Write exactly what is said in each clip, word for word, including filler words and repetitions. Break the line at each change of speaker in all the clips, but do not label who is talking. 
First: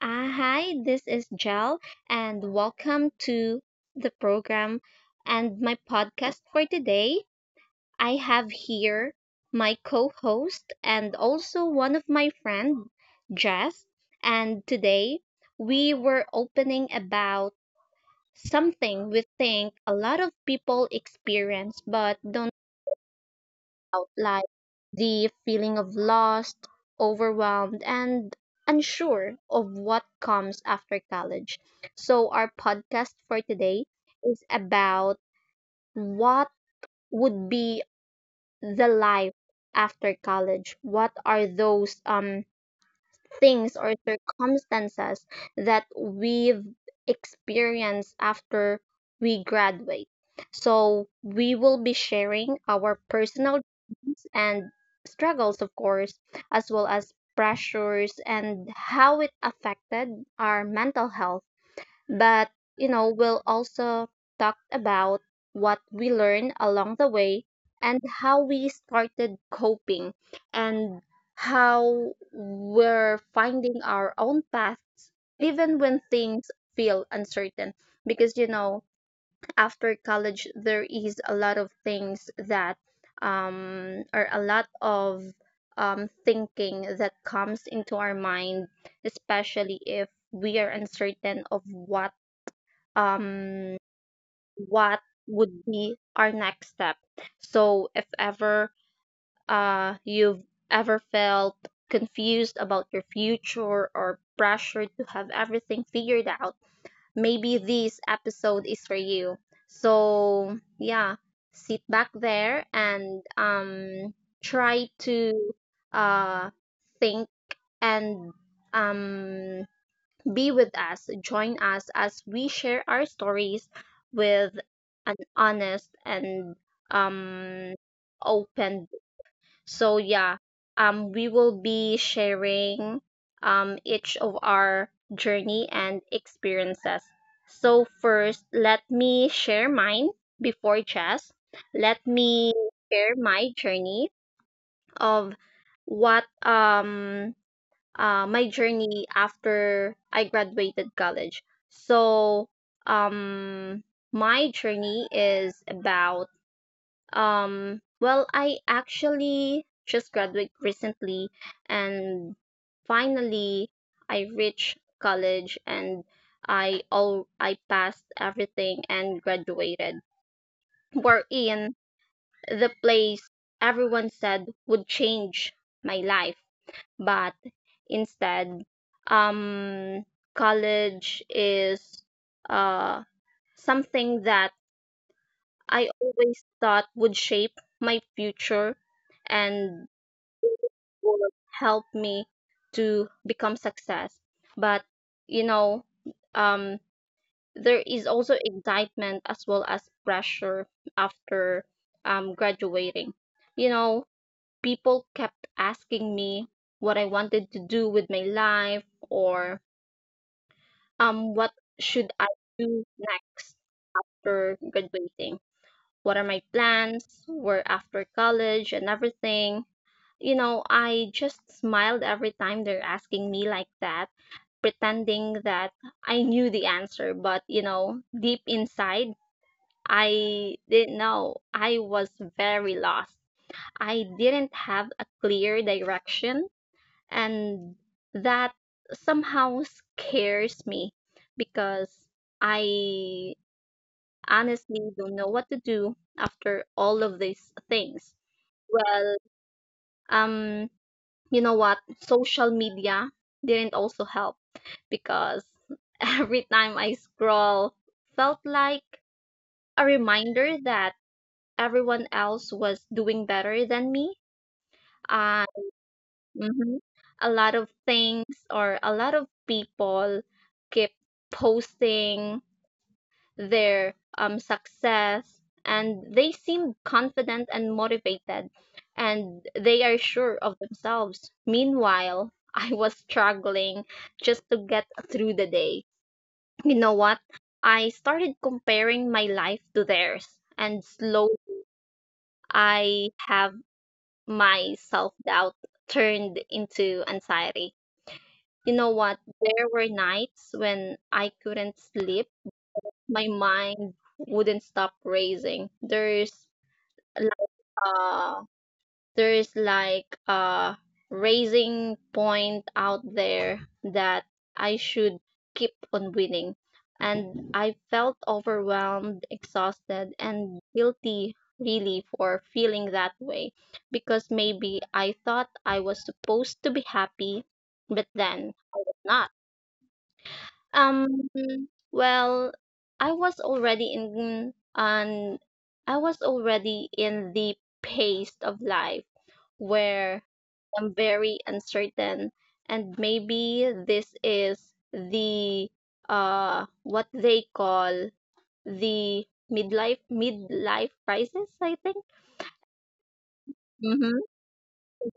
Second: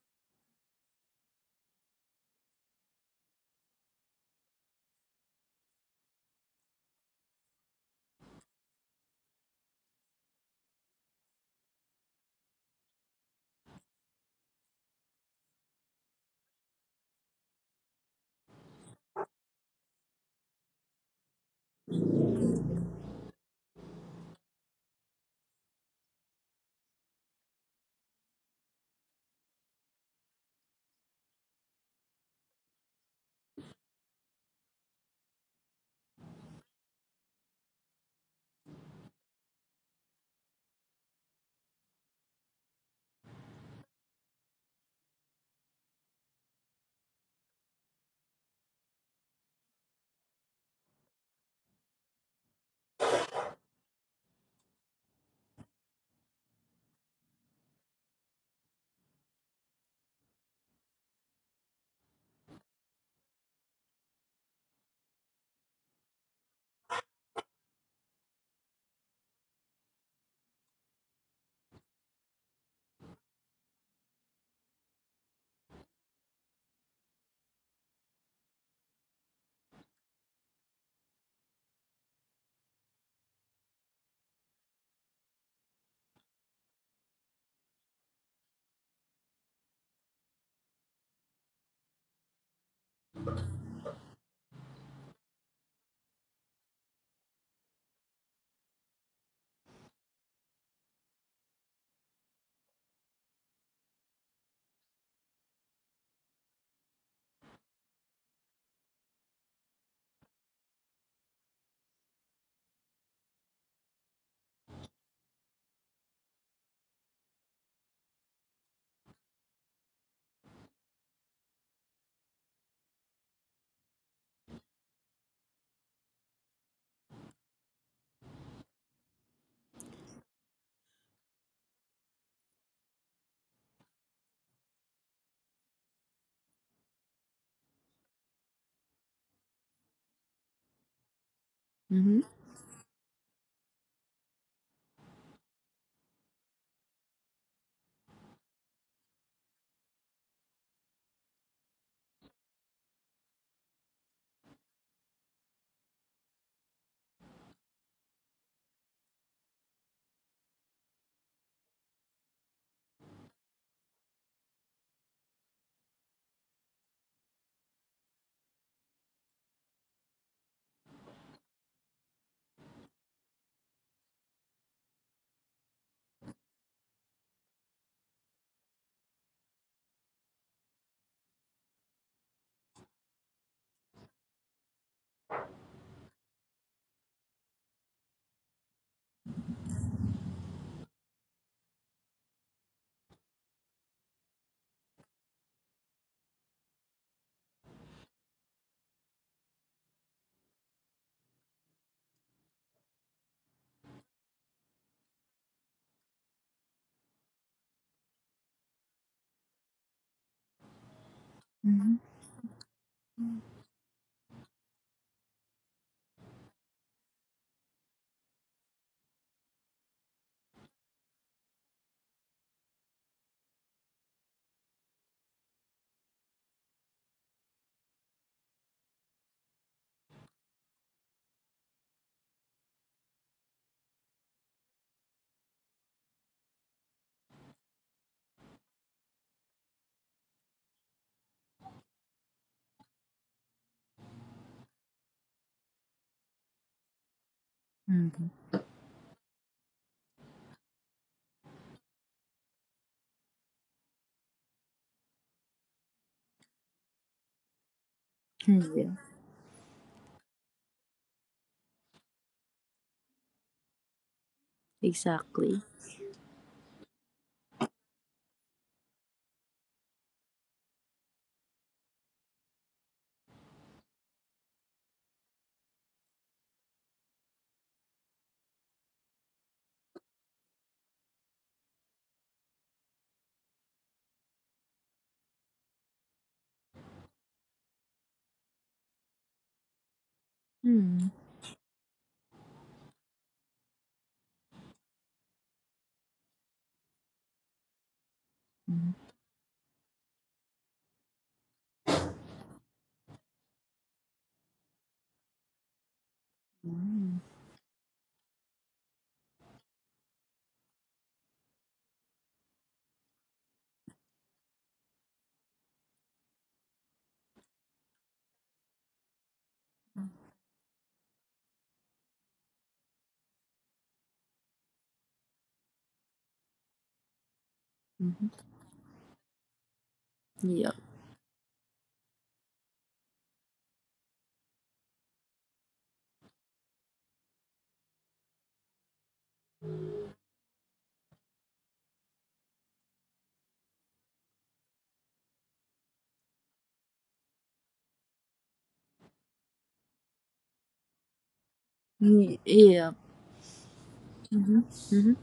uh, hi. This is Jel, and welcome to the program and my podcast for today. I have here my co-host and also one of my friend, Jess. And today we were opening about something we think a lot of people experience but don't out, like the feeling of lost, overwhelmed, and unsure of what comes after college. So, our podcast for today is about what would be the life after college. What are those um, things or circumstances that we've experienced after we graduate? So, we will be sharing our personal and struggles, of course, as well as pressures and how it affected our mental health. But, you know, we'll also talk about what we learned along the way and how we started coping and how we're finding our own paths even when things feel uncertain, because you know after college there is a lot of things that um or a lot of um thinking that comes into our mind, especially if we are uncertain of what um what would be our next step. So if ever uh you've ever felt confused about your future or pressured to have everything figured out, maybe this episode is for you. So, yeah, sit back there and um try to uh think and um be with us, join us as we share our stories with an honest and um open. So yeah, um, we will be sharing um, each of our journey and experiences. So first, let me share mine before Jess. Let
Mhm,
me share my journey of what um uh, my journey after I graduated college. So um my journey is about um, well, I actually just graduated recently, and finally I reached college and I all I passed everything and graduated. We're in the place everyone said would change my life, but instead, um, college is uh something that I always thought would shape my future and would help me to become success. But you know, um, there is also excitement as well as pressure after um, graduating. You know, people kept asking me what I wanted to do with my life, or um, what
mhm,
should I do next after graduating, what are my plans, where after college and everything. You know, I just smiled every time they're asking me like that, pretending that I knew the answer, but you know, deep inside, I didn't know. I was very lost. I didn't have a clear direction, and that somehow scares me because I honestly don't know what to do after all of these things.
mhm.
Well, um, you know what? Social media didn't also help because every time I scroll felt like
Yeah,
a reminder that everyone else was doing better than me. Uh,
exactly.
mhm. A lot of things or a lot of people keep posting their um, success, and they seem confident and motivated and they are sure of themselves. Meanwhile, I was struggling just to get through the day. You know what? I started comparing my life to theirs, and
Mhm,
slowly I have my self-doubt turned into anxiety. You know
mhm,
what? There were nights when I couldn't sleep, my mind wouldn't stop raising. There's
mhm,
uh there's like a raising point out there that I should keep on winning. And I felt overwhelmed, exhausted, and guilty really for feeling that way, because maybe I thought I was supposed to be happy, but
mhm.
then I was not.
Yeah.
Um, well, I was already in on I was already in the pace of life where I'm very uncertain, and maybe this is the uh what they call the midlife midlife crisis, I think.
Ye- Yeah.
Mm-hmm.
Mhm, mhm,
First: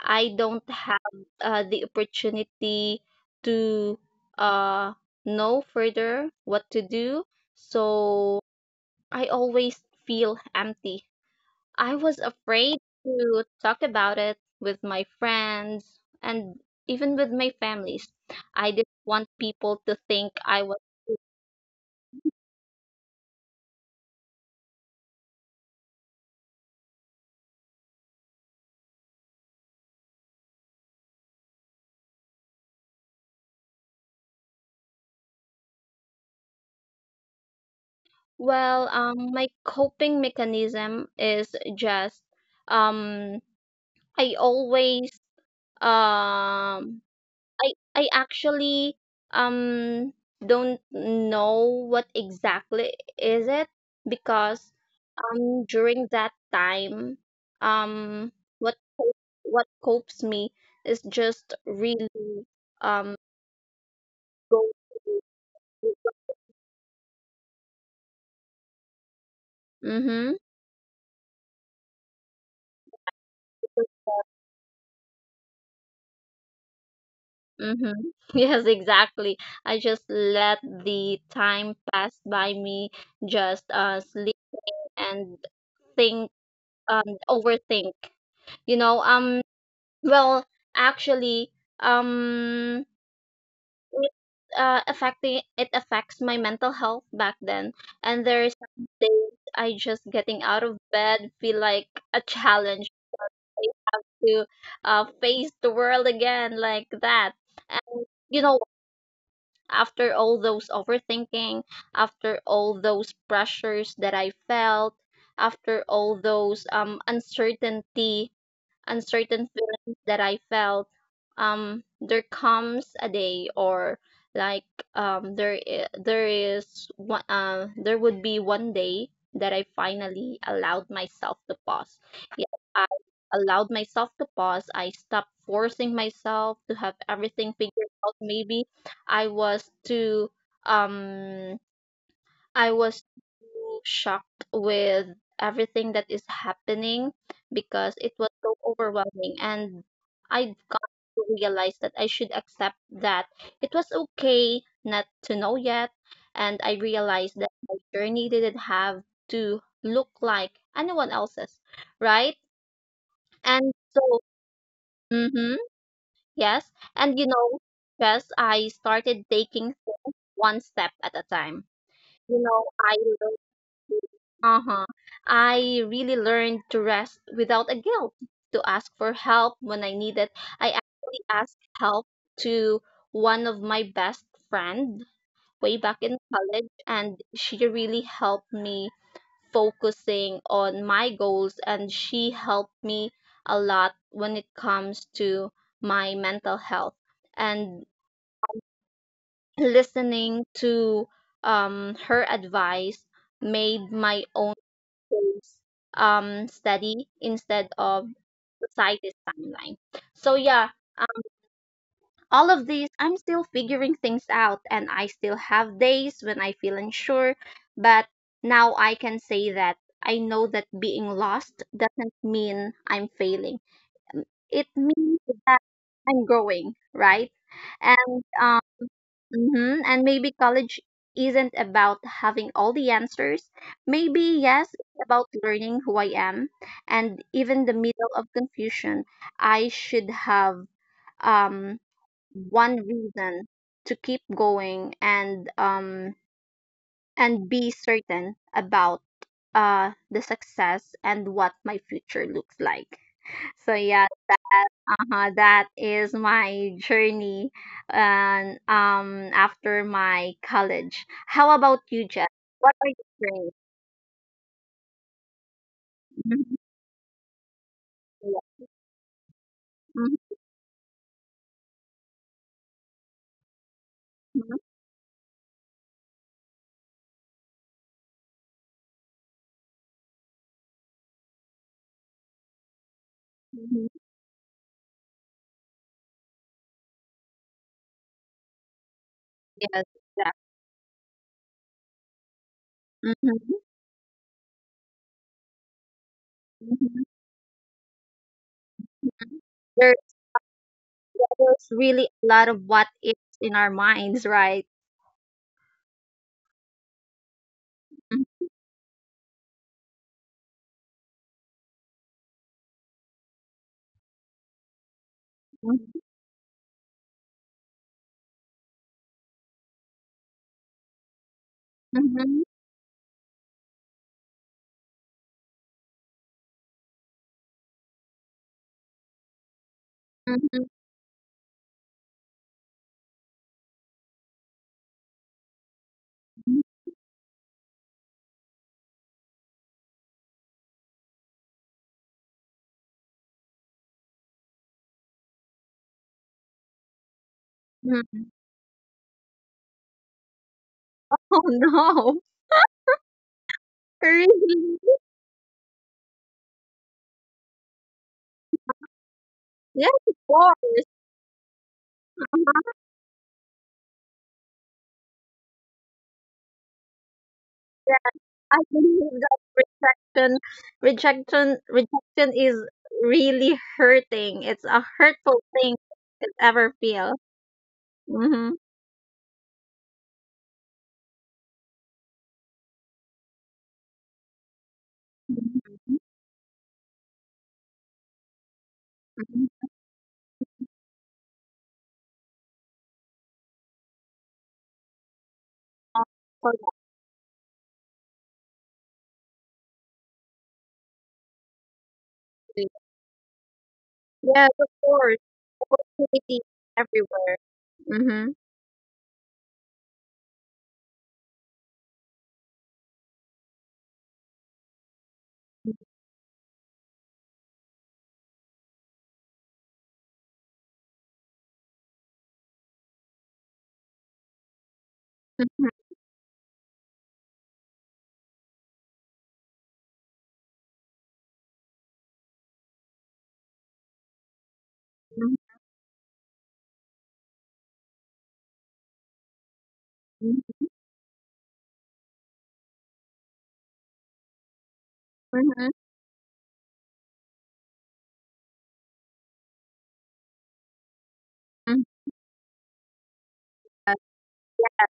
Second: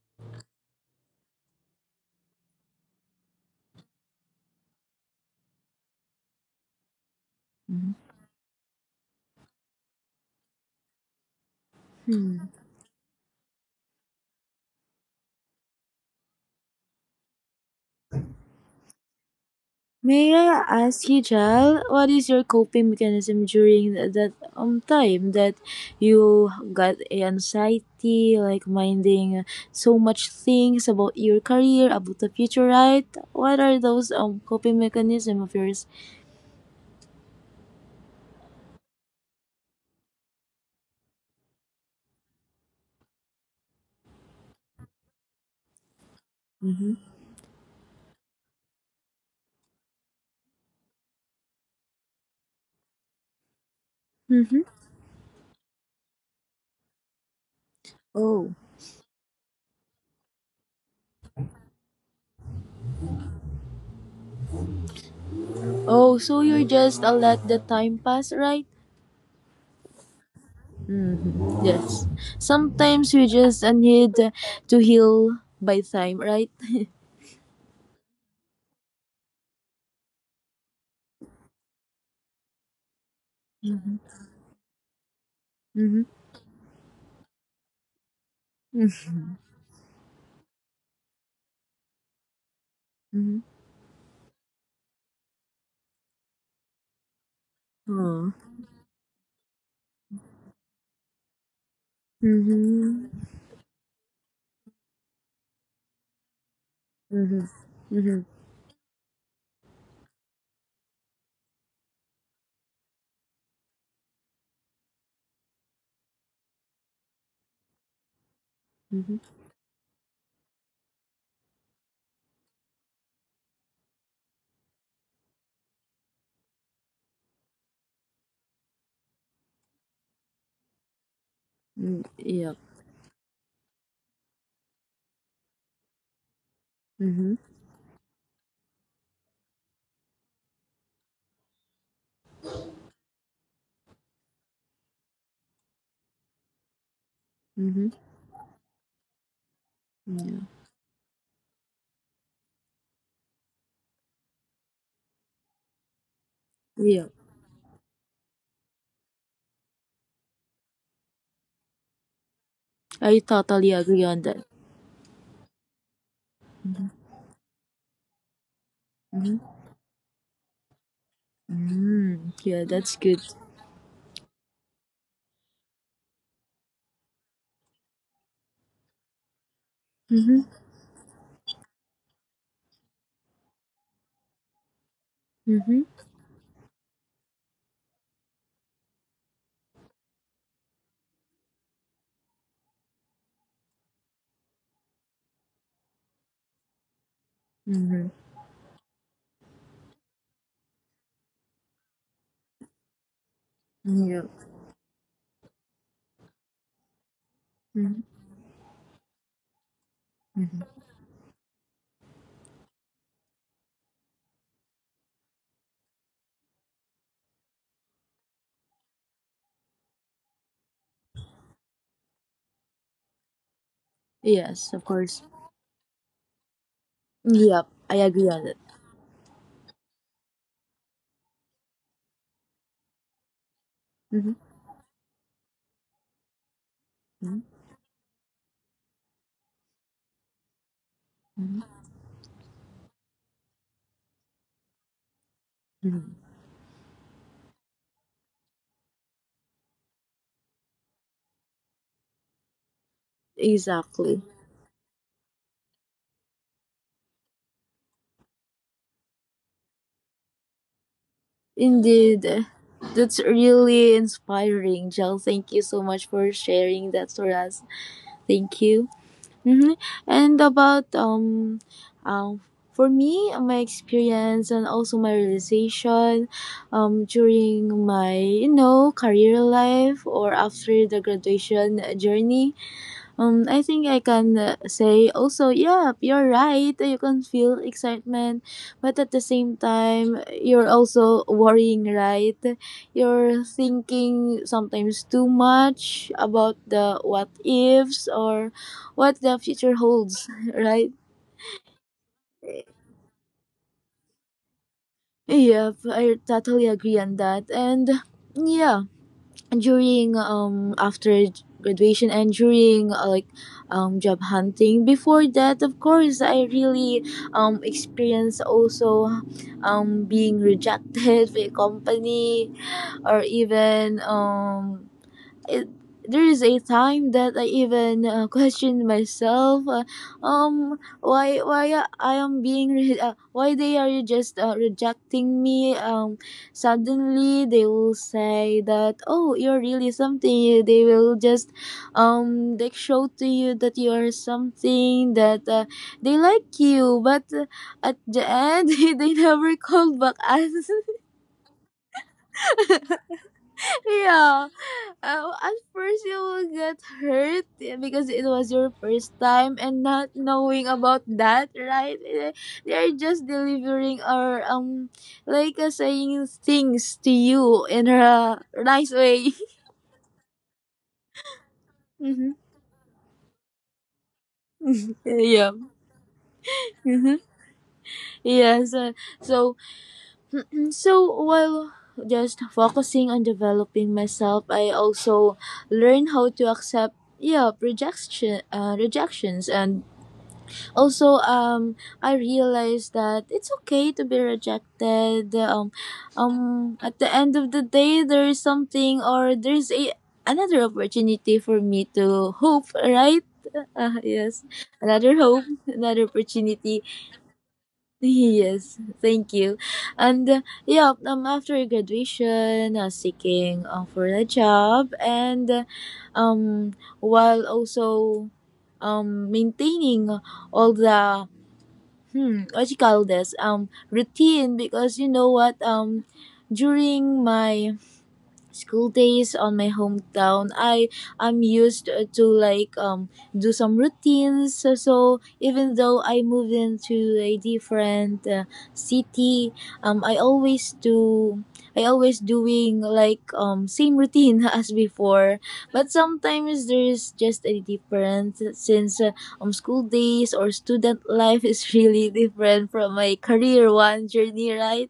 I don't have uh, the opportunity to uh, know further what to do.
mhm.
So I always feel empty. I was
Hmm.
afraid to talk about it with my friends and even with my families. I didn't want people to think
May
I
I
was.
ask you, Jal, what is your coping mechanism during th- that um time that you got anxiety, like minding so much things about your career, about the future, right? What are those um coping mechanism of yours?
Well, um, my coping mechanism is just um, I always
Mm-hmm.
um, I I actually um don't know what exactly is it,
Mm-hmm.
because um during that time um
Oh.
what co- what copes me is just really um go.
Oh, so you just uh, let the time pass, right?
Mm-hmm.
Hmm. Yes. Sometimes we just uh, need to heal by time, right?
Mm-hmm. Yes, exactly. I just let the time pass by me, just uh
Mm-hmm.
sleep and
Mm-hmm.
think, um overthink. You know, um well, actually, um
Mm-hmm.
it, uh affecting it affects my mental health back then. And
Oh.
there is some days I just getting out of bed feel like a challenge,
Mm-hmm.
I have to uh face the world again like that.
Mm-hmm.
And
Mm-hmm.
you know after all those overthinking, after all those pressures that I felt, after all those um, uncertainty
Mm-hmm.
uncertain feelings that I felt, um, there comes a day, or like um there I- there is one uh, there would be one day that I finally allowed myself to pause.
Mm,
Yes,
yeah.
I allowed myself to pause. I stopped forcing myself to have
Mm-hmm.
everything figured out. Maybe I was too um I was so shocked with everything that is happening, because
Mm-hmm.
it was so overwhelming, and
Yeah.
I got to realize that I should accept that it was okay not to know yet, and I
Yeah.
realized that my journey didn't have to look like anyone else's, right?
I totally
And
agree
so,
on that.
mhm, yes. And you know, yes, I started
Mm-hmm.
taking things one step at a time.
Mm-hmm.
You know,
Yeah,
I
that's good.
Uh-huh. I really learned to rest without a guilt, to ask for help when I need it.
Mm-hmm.
I actually asked help to one of my best friend way
Mm-hmm.
back in college, and she really helped me focusing on my goals, and she helped me a lot when it comes to my mental health. And
Mm-hmm.
listening to um, her advice made my
Yeah.
own tools um, study instead
Mm-hmm.
of society's timeline. So
Mm-hmm.
yeah, um, all of these, I'm still figuring things out and I still have days when I feel unsure, but now I can say that I know that being lost doesn't mean I'm failing. It
Yes, of
means
course.
that I'm growing, right?
Yep, I
And
agree on
um hmm And maybe college isn't about having all the answers. Maybe,
that.
yes, it's about learning who I am. And even the middle of confusion, I should have um,
Mm-hmm.
one reason to keep going, and um, and be certain about uh, the success and what my future looks like. So yeah,
Exactly.
that, uh-huh, that is my journey and um after my college. How about you, Jess?
Indeed.
What are
That's
your journeys?
really inspiring, Jill. Thank you so much for
Mhm.
sharing that for us.
Yeah.
Thank you. Hmm.
Mhm.
And about um, um, for me, my experience and also my realization, um, during my, you know, career life or after the graduation journey. Um, I
Mhm.
think I can uh, say also, yeah, you're right. You can feel excitement, but at the same
Yes,
time,
yeah.
you're also worrying, right? You're
Mhm.
thinking sometimes too much about the
Mhm.
what ifs or what the future
There,
holds, right?
there's really a lot of what ifs in our minds, right?
Yep, I totally agree on that. And
Mhm.
yeah, during um after graduation and during uh, like um job hunting, before that, of
Mhm.
course I really um experienced also um being rejected by a
Mhm.
company, or even um it, there is a time that I even uh, questioned myself. Uh, um, why why I am being re- uh, why they are just uh, rejecting me? Um,
Mhm.
suddenly they will say that, oh, you're really something. They will just, um they show to you that you are something that, uh, they like you, but uh, at the
Mhm.
end they never called back us.
Oh no, really?
Yeah. Uh, at first, you will get hurt, yeah, because it was your first time and
Yes,
not
of
knowing
course.
about that, right? Eh, They
Uh-huh.
are just delivering, or, um, like uh, saying things to you in a
I
nice
believe
way.
that rejection, rejection,
Mm-hmm.
rejection is really hurting. It's a hurtful
Yeah.
thing to ever
Mm-hmm.
feel. Mm-hmm.
Yes. uh, so mm, so while just focusing on developing myself, I also learn how to accept, yeah, rejection, uh, rejections,
Mm-hmm.
and also um I realized that it's okay to be rejected. Um um at the end of the day, there is something, or there's a another opportunity for me to hope, right? Uh, yes,
Yes, of course.
another hope, another
Opportunity
opportunity.
everywhere. Mm-hmm.
Yes, thank you. And uh, yeah, um after graduation, uh, seeking uh, for a job, and uh, um while also um maintaining all the, hmm, what you call this, um routine. Because you know what, um during my school days on my hometown, i i'm used uh, to, like, um do some routines, so, so
Mm-hmm.
even though I moved into a different uh, city, um i always do I always doing, like, um same routine as before.
Mm-hmm.
But sometimes there's just a difference, since uh, um school days or student life is
Mm-hmm.
really different from my career one journey, right?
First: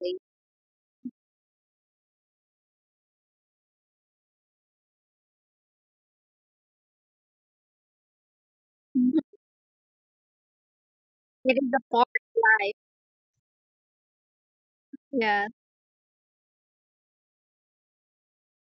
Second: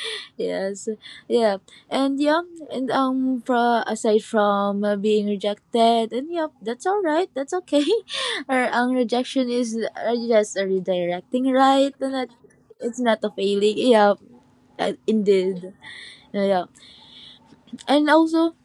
Exactly.
Yes, yeah. And yeah, and um, pro aside from uh, being rejected, and yeah, that's all right, that's okay. Or um,
Mhm.
rejection is uh, just a redirecting,
It is
right?
a part
And that,
of life.
it's not a failing. Yeah, uh,
Yeah.
indeed. Yeah, and also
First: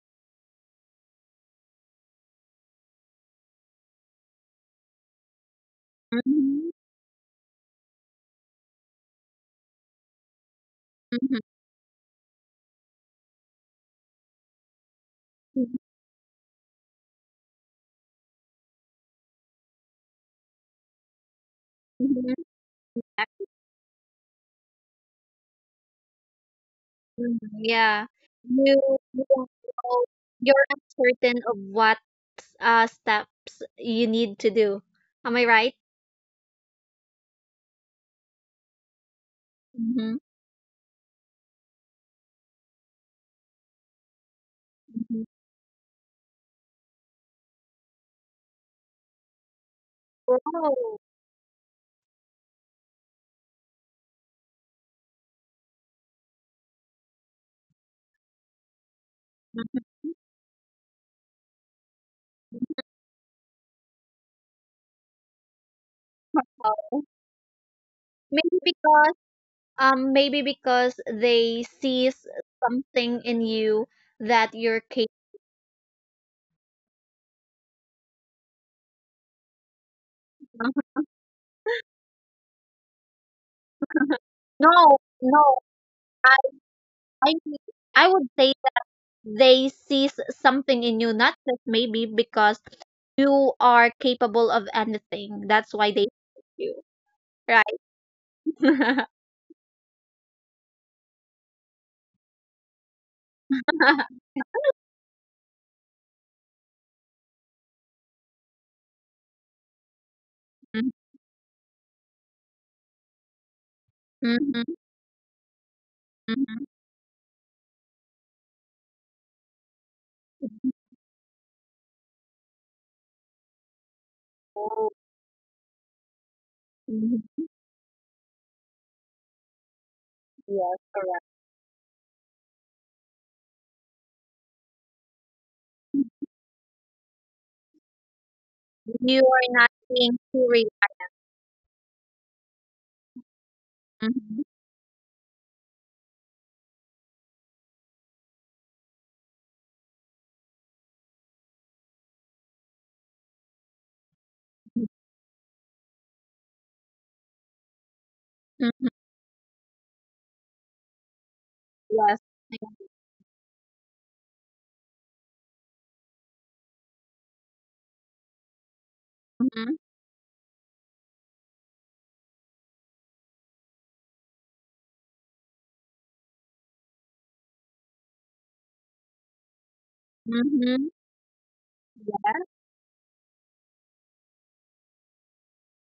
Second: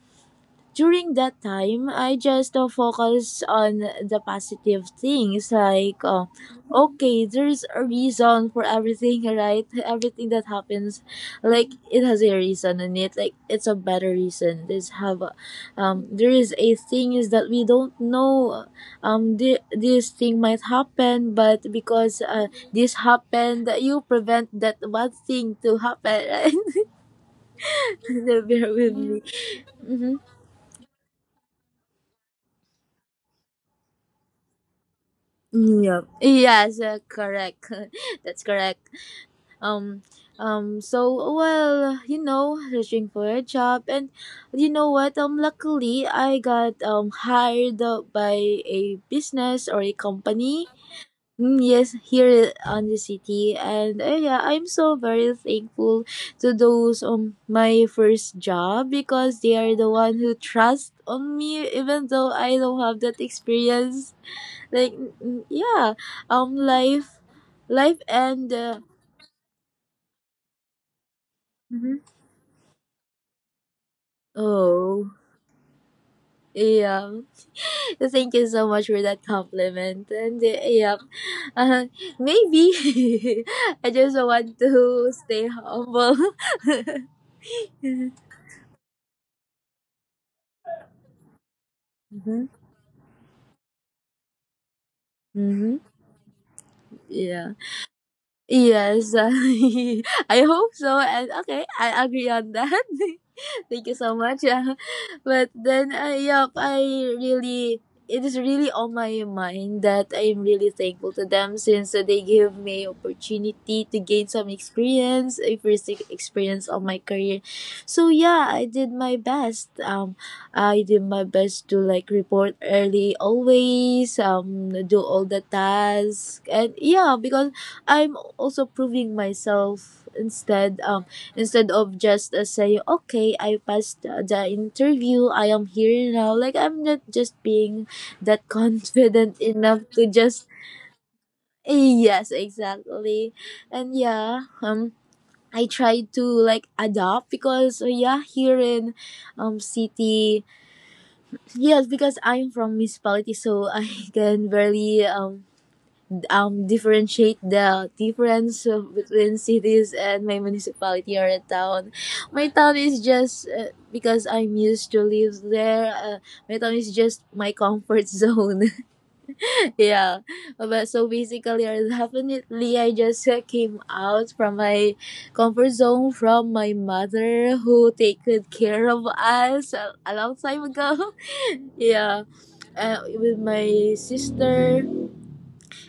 during that time I just uh, focus on the positive things, like, uh,
Mm-hmm.
okay, there's a reason for everything, right? Everything that happens,
Mm-hmm.
like, it has a reason in it, like, it's a better reason. There's have a, um there is a thing is that we don't know, um th- this thing might happen, but because
Mm-hmm.
uh, this happened, you prevent that one thing to happen, right?
Mm, yeah.
Bear with
You
me.
you don't know, you're uncertain of what uh steps you need to do. Am I right?
Yep. Yes, uh, correct. That's correct. Um,
Mm-hmm.
um. So, well, you know, searching for a job, and you know what? Um, luckily, I got um hired uh, by a business or a
Oh,
company.
wow.
Mm, yes, here on the city, and uh, yeah, I'm so very thankful to those, um my first job, because they are the one who trust on me, even though I don't have that experience, like, mm, mm, yeah, um
Wow.
life life and
Maybe
uh,
because um maybe because they
Mhm.
see something in you that you're
Oh,
capable.
yeah. Thank you so much for that compliment. And uh, yeah, uh, maybe, I just want
No,
to
no.
stay humble.
I I think- I would say that they see something in you, not just maybe
Hmm.
because you are capable of anything. That's
Hmm.
why they like you.
Yeah.
Right.
Yes, I hope so. And, okay, I agree on that. Thank you so much. Uh, But then, uh, yep, I really, it is really on my mind that I'm really thankful to them, since uh, they give me opportunity to gain
Mhm,
some
mhm,
experience, a first e-
mhm.
experience of my career. So yeah, I did my best. Um, I did my best to, like, report early always. Um,
Oh,
do all the tasks, and yeah,
mhm.
because I'm also proving myself,
Yes,
instead um
correct.
instead of just uh, saying, okay, I passed uh, the interview, I am here now, like, I'm not just being that
You
confident
are not
enough to
being
just...
serious.
Yes, exactly. And
Mhm,
yeah, um I try to, like, adapt, because, uh, yeah, here in, um city, yes, because I'm from municipality, so I can barely, um um differentiate the difference
mhm.
of- between cities and my municipality or a town.
Yes.
My town is just uh, because I'm used to live there. Uh, my town is just my comfort zone.
Mhm,
Yeah, but so basically, or definitely, I just uh, came out from my comfort zone, from my mother who take good care of us a, a long time
mhm.
ago. Yeah,
Yeah.
uh, with my sister.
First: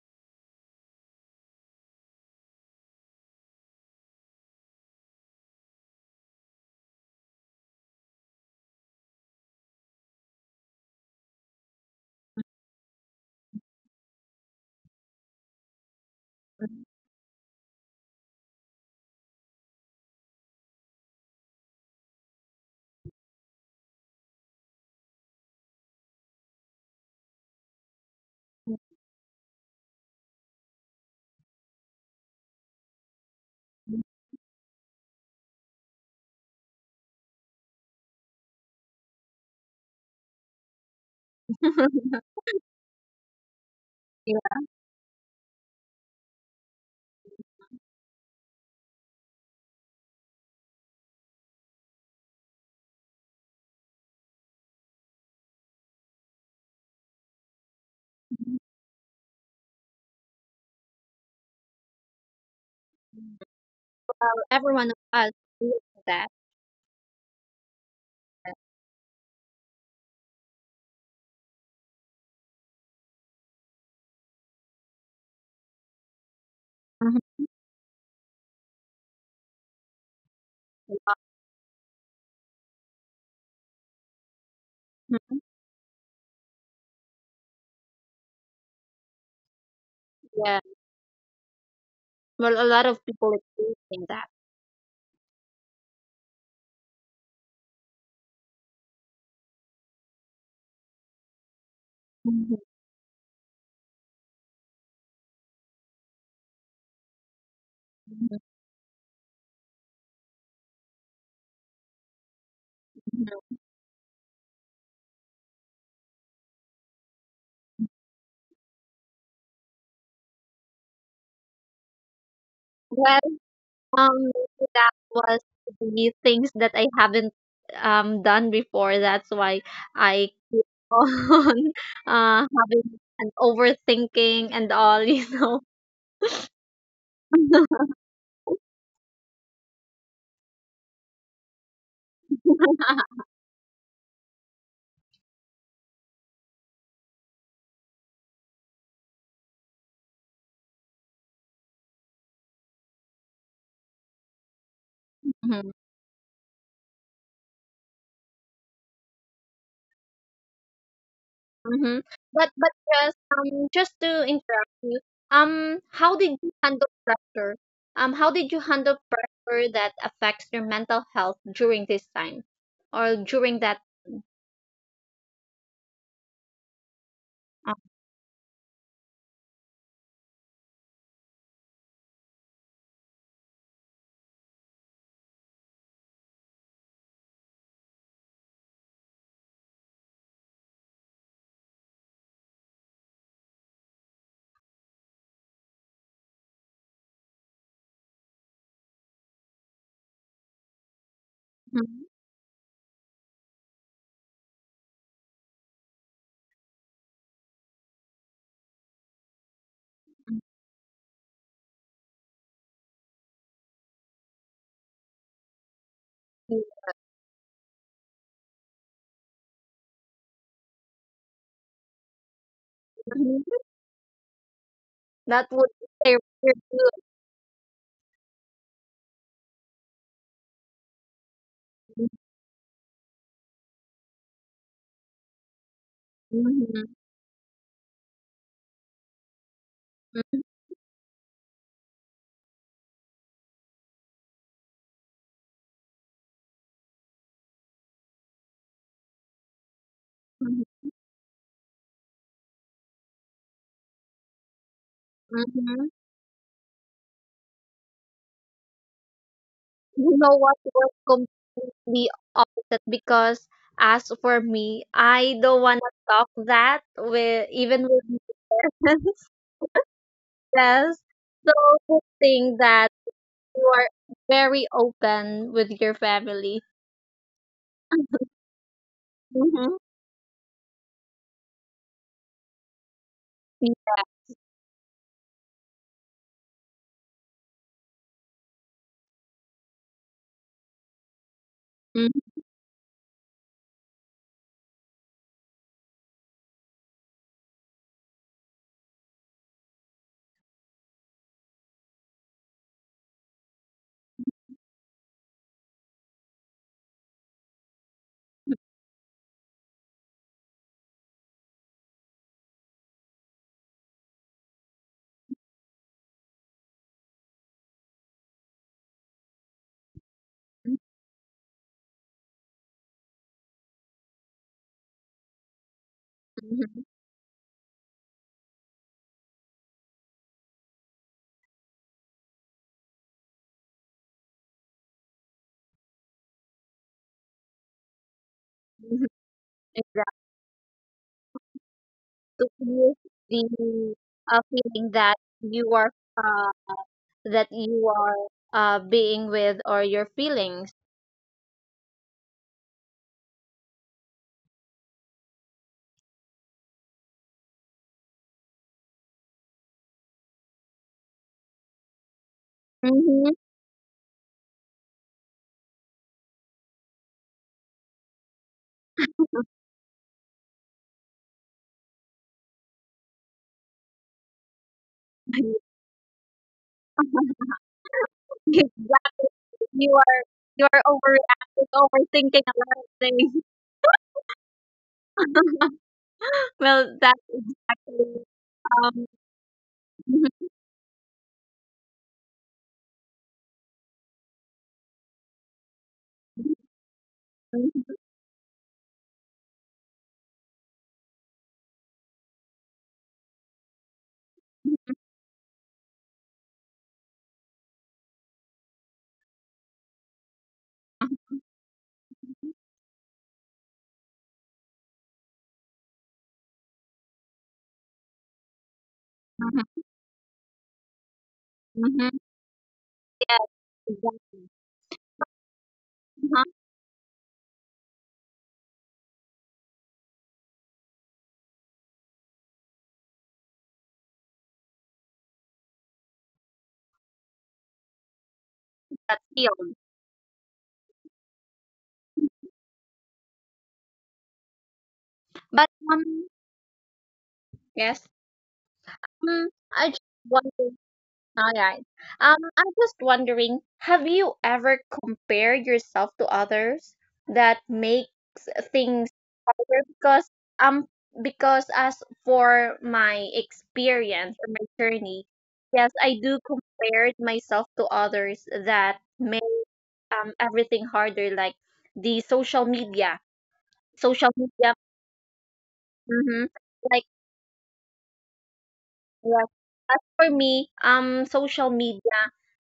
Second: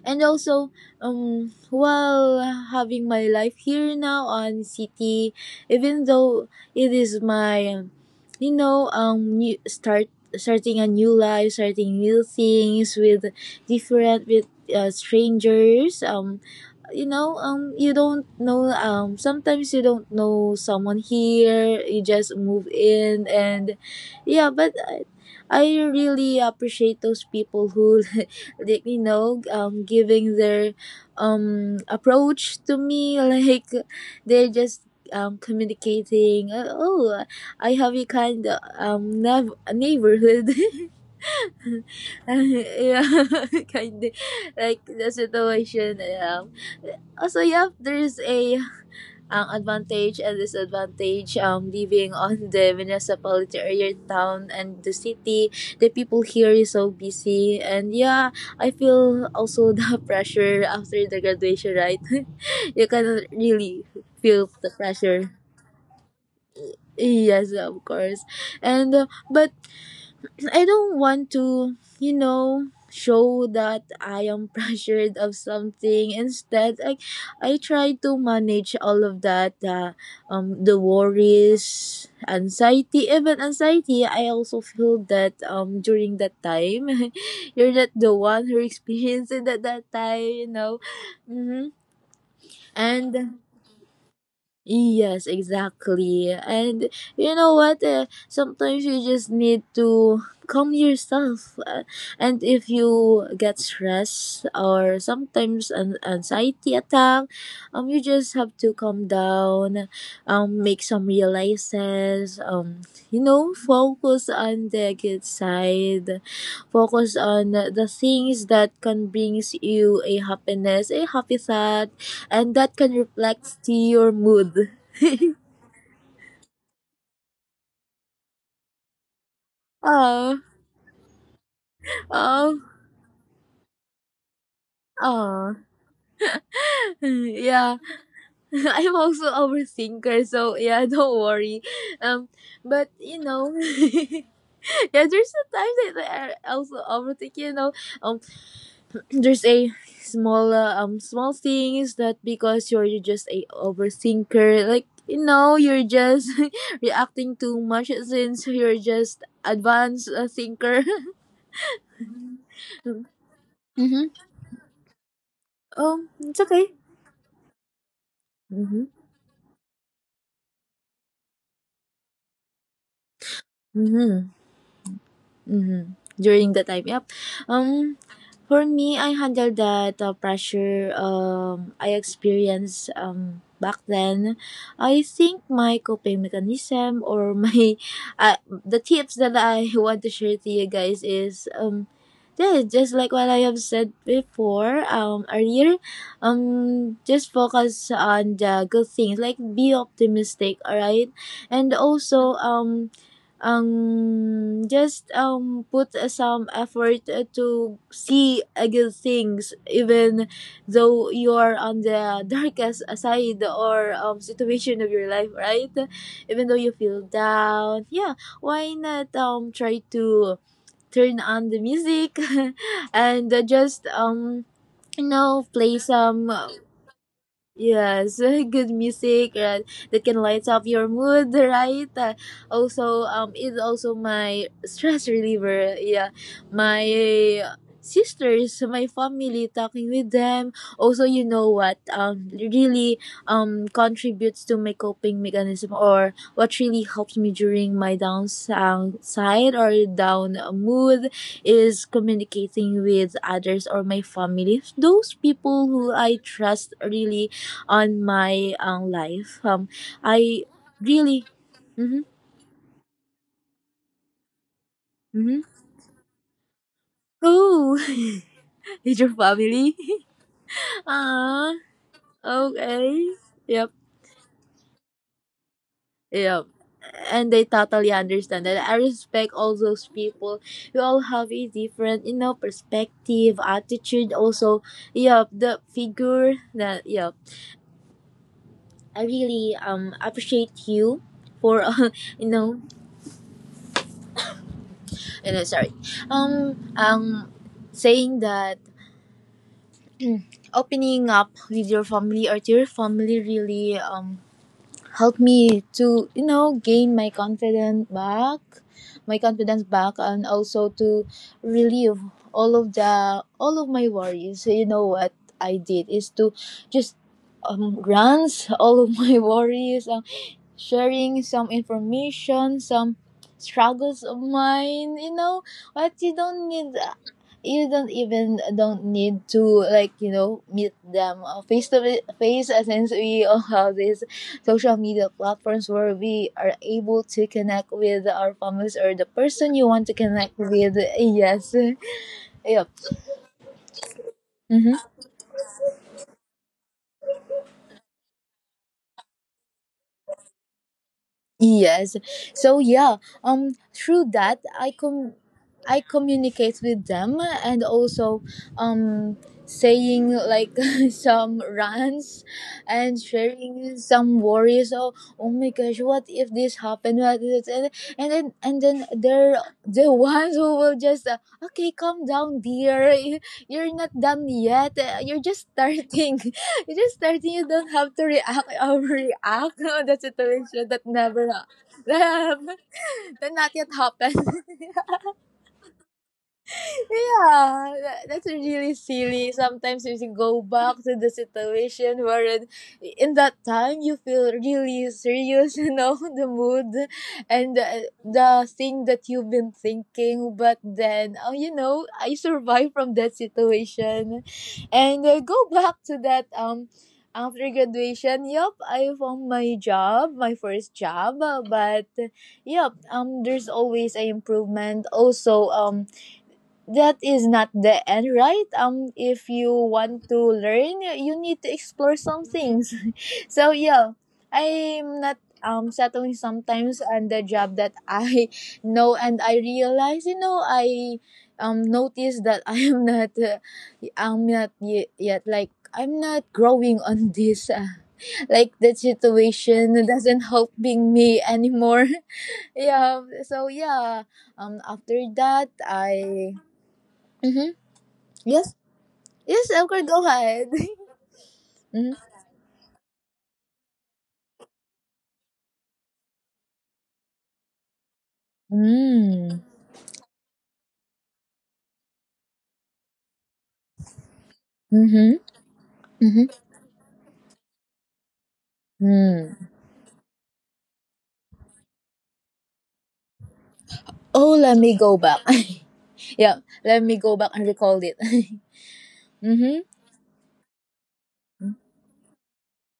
And also, um while having my life here now on city, even though it is my, you know um new start, starting a new life, starting new things, with different, with uh, strangers, um you know um you don't know, um sometimes you don't know someone here, you just move in. And yeah, but I, I really appreciate those people who like, you know um giving their, um approach to me, like, they're just, um communicating, uh, oh, I have a kind of, um nav- neighborhood. Yeah, kind of
Yeah.
like the situation. Um also, yeah, there's a, ang advantage and disadvantage, um living on the municipality or your town and the city. The people here is so busy, and yeah, I feel also the pressure after the graduation, right? You cannot really
Well,
feel the
every one of
pressure.
us believes that.
Yes, of course. And uh, but I don't want to, you know, show that I am pressured of something. Instead, I,
Mhm.
I try to manage all of that, uh, um, the
Yeah.
worries, anxiety, even anxiety. I also feel that
Mhm.
um during that time, you're not the one who experienced it at that time, you
Yeah.
know. Mm-hmm.
Well, a lot of people
And...
are believing that.
Yes, exactly. And you know what? Uh, sometimes you just need to calm yourself. Uh, and
Mhm,
if you get stressed, or sometimes an anxiety attack, um, you just
mhm,
have to calm down, um, make some realizes, um, you know,
mhm.
focus on the good side, focus on the things that can brings you a happiness, a happy thought, and that can
Well,
reflect to your
Um,
mood.
maybe that was the things that I haven't um done before. That's why I
Oh,
keep on uh
oh,
having an overthinking and all, you
oh,
know.
yeah. I'm also overthinker, so yeah, don't worry. Um, but you know, yeah, there's a time that I also overthink. You know, um, there's a small, uh, um, small things that, because you're you're just a overthinker, like. You know,
Hmm.
you're just reacting too much since you're just advanced, uh, thinker.
Mm-hmm. But but just um just
Hmm.
to interrupt you, um
嗯，
how
你
did
这个，
you handle pressure? Um how did
嗯
you
哼，
handle pressure that affects your mental health during this time or during that
嗯哼。Mm-hmm. During the time, yep.
um,
Um, for me, I handled that uh, pressure, um, I experienced um, back then. I think my coping mechanism, or my uh, the tips that I want to share to you guys is, um, yeah, just like what I have said before, um, earlier, um, just focus on the good things, like be optimistic, alright. And
Mhm.
also, um um just um put uh, some effort uh, to see uh, good things, even though you are on the darkest side or um situation of your life, right? Even though you
Mhm.
feel down, yeah, why not um try to turn on the music and uh, just, um you know
that would
play
say.
some... Yes, good music uh, that can light up your mood, right? Uh, also, um, it's also my stress reliever. Yeah, my sisters, my family, talking with them. Also, you know what? Um, really, um, contributes to my coping mechanism, or what really helps me during my down sound side or down
Mhm,
mood, is communicating with others or my family. Those people who
mhm.
I trust really on my own life. Um,
You know
I
what was
really. Mm-hmm,
completely opposite, because as for me,
mm-hmm.
I don't want to talk that with
Oh,
even with my
is your
parents.
family?
Yes.
Ah,
So good thing that
okay. Yep,
you are very open with your
yep.
family.
And they totally understand that. I respect all
Mm-hmm.
those people. We all have a different, you know, perspective, attitude. Also, yep, the figure that, yep. I really um appreciate you for uh, you
Mm-hmm.
know, you know, sorry, um, um, saying that opening up with your family or to your family really um helped me to you know gain my confidence back my confidence back and also to relieve all of the all of my worries. So you know what I did is to just um grants all of my worries, uh, sharing some information, some struggles of mine. You know what? You don't need.
Mm-hmm.
You don't even don't need to, like, you know meet them uh, face to fa- face, uh, since we all have these social media platforms where we are able to connect with our families or the
Mm-hmm.
person you want to
Exactly.
connect with. Yes.
To
Yep.
feel The uh, feeling that you are uh, that you are uh, being with, or your feelings.
Yes. So yeah, um through that I com I communicate with them, and also um saying like some rants and
Mm-hmm.
sharing some worries. Oh, oh my gosh, what if this happened? What is it? And and then and then they're the ones who will just uh, okay, calm down, dear. You're not done yet. Uh, you're just starting. You just starting. You don't have to react, or
Exactly.
react on
You
the
are you
situation that
are
never ha-
overreacting,
that,
overthinking a lot of
that
things.
not yet happened.
Well, that's
Yeah, that, that's
exactly
really
um.
silly. Sometimes if you go back to the situation wherein in that time you feel really serious, you know, the mood and the, the thing that you've been thinking. But then, oh, you know, I survived from that situation. And uh, go back to that. Um after graduation, yup, I found my job, my first job. uh, But yup, um, there's always a improvement. Also, um that is not the end, right? Um if you want to learn, you need to explore some
Mm-hmm.
things. So
Yes,
yeah,
exactly.
I'm not um settling
Uh-huh.
sometimes on the job that I know, and I realize, you know, I um notice that I am not uh, I'm not y- yet, like I'm not growing on this, uh, like the
That's
situation
healed.
doesn't helping me anymore. Yeah, so yeah, um after that
But
I.
um,
Mhm.
yes.
Yes. Yes,
Um,
Elgar,
I
go
just
ahead.
wonder. All
Mm.
right. Um, I'm just wondering. Have you ever compared yourself to others that makes things,
Mm.
because um because as for my experience or my
Mm-hmm.
journey, yes,
Mm-hmm.
I do compare myself to others that
Mm.
make um everything harder, like the social media.
Oh,
Social
let me
media,
go back. Yeah,
mm-hmm.
let me go
Like
back and recall it.
yeah,
Mm-hmm.
for me, um, social media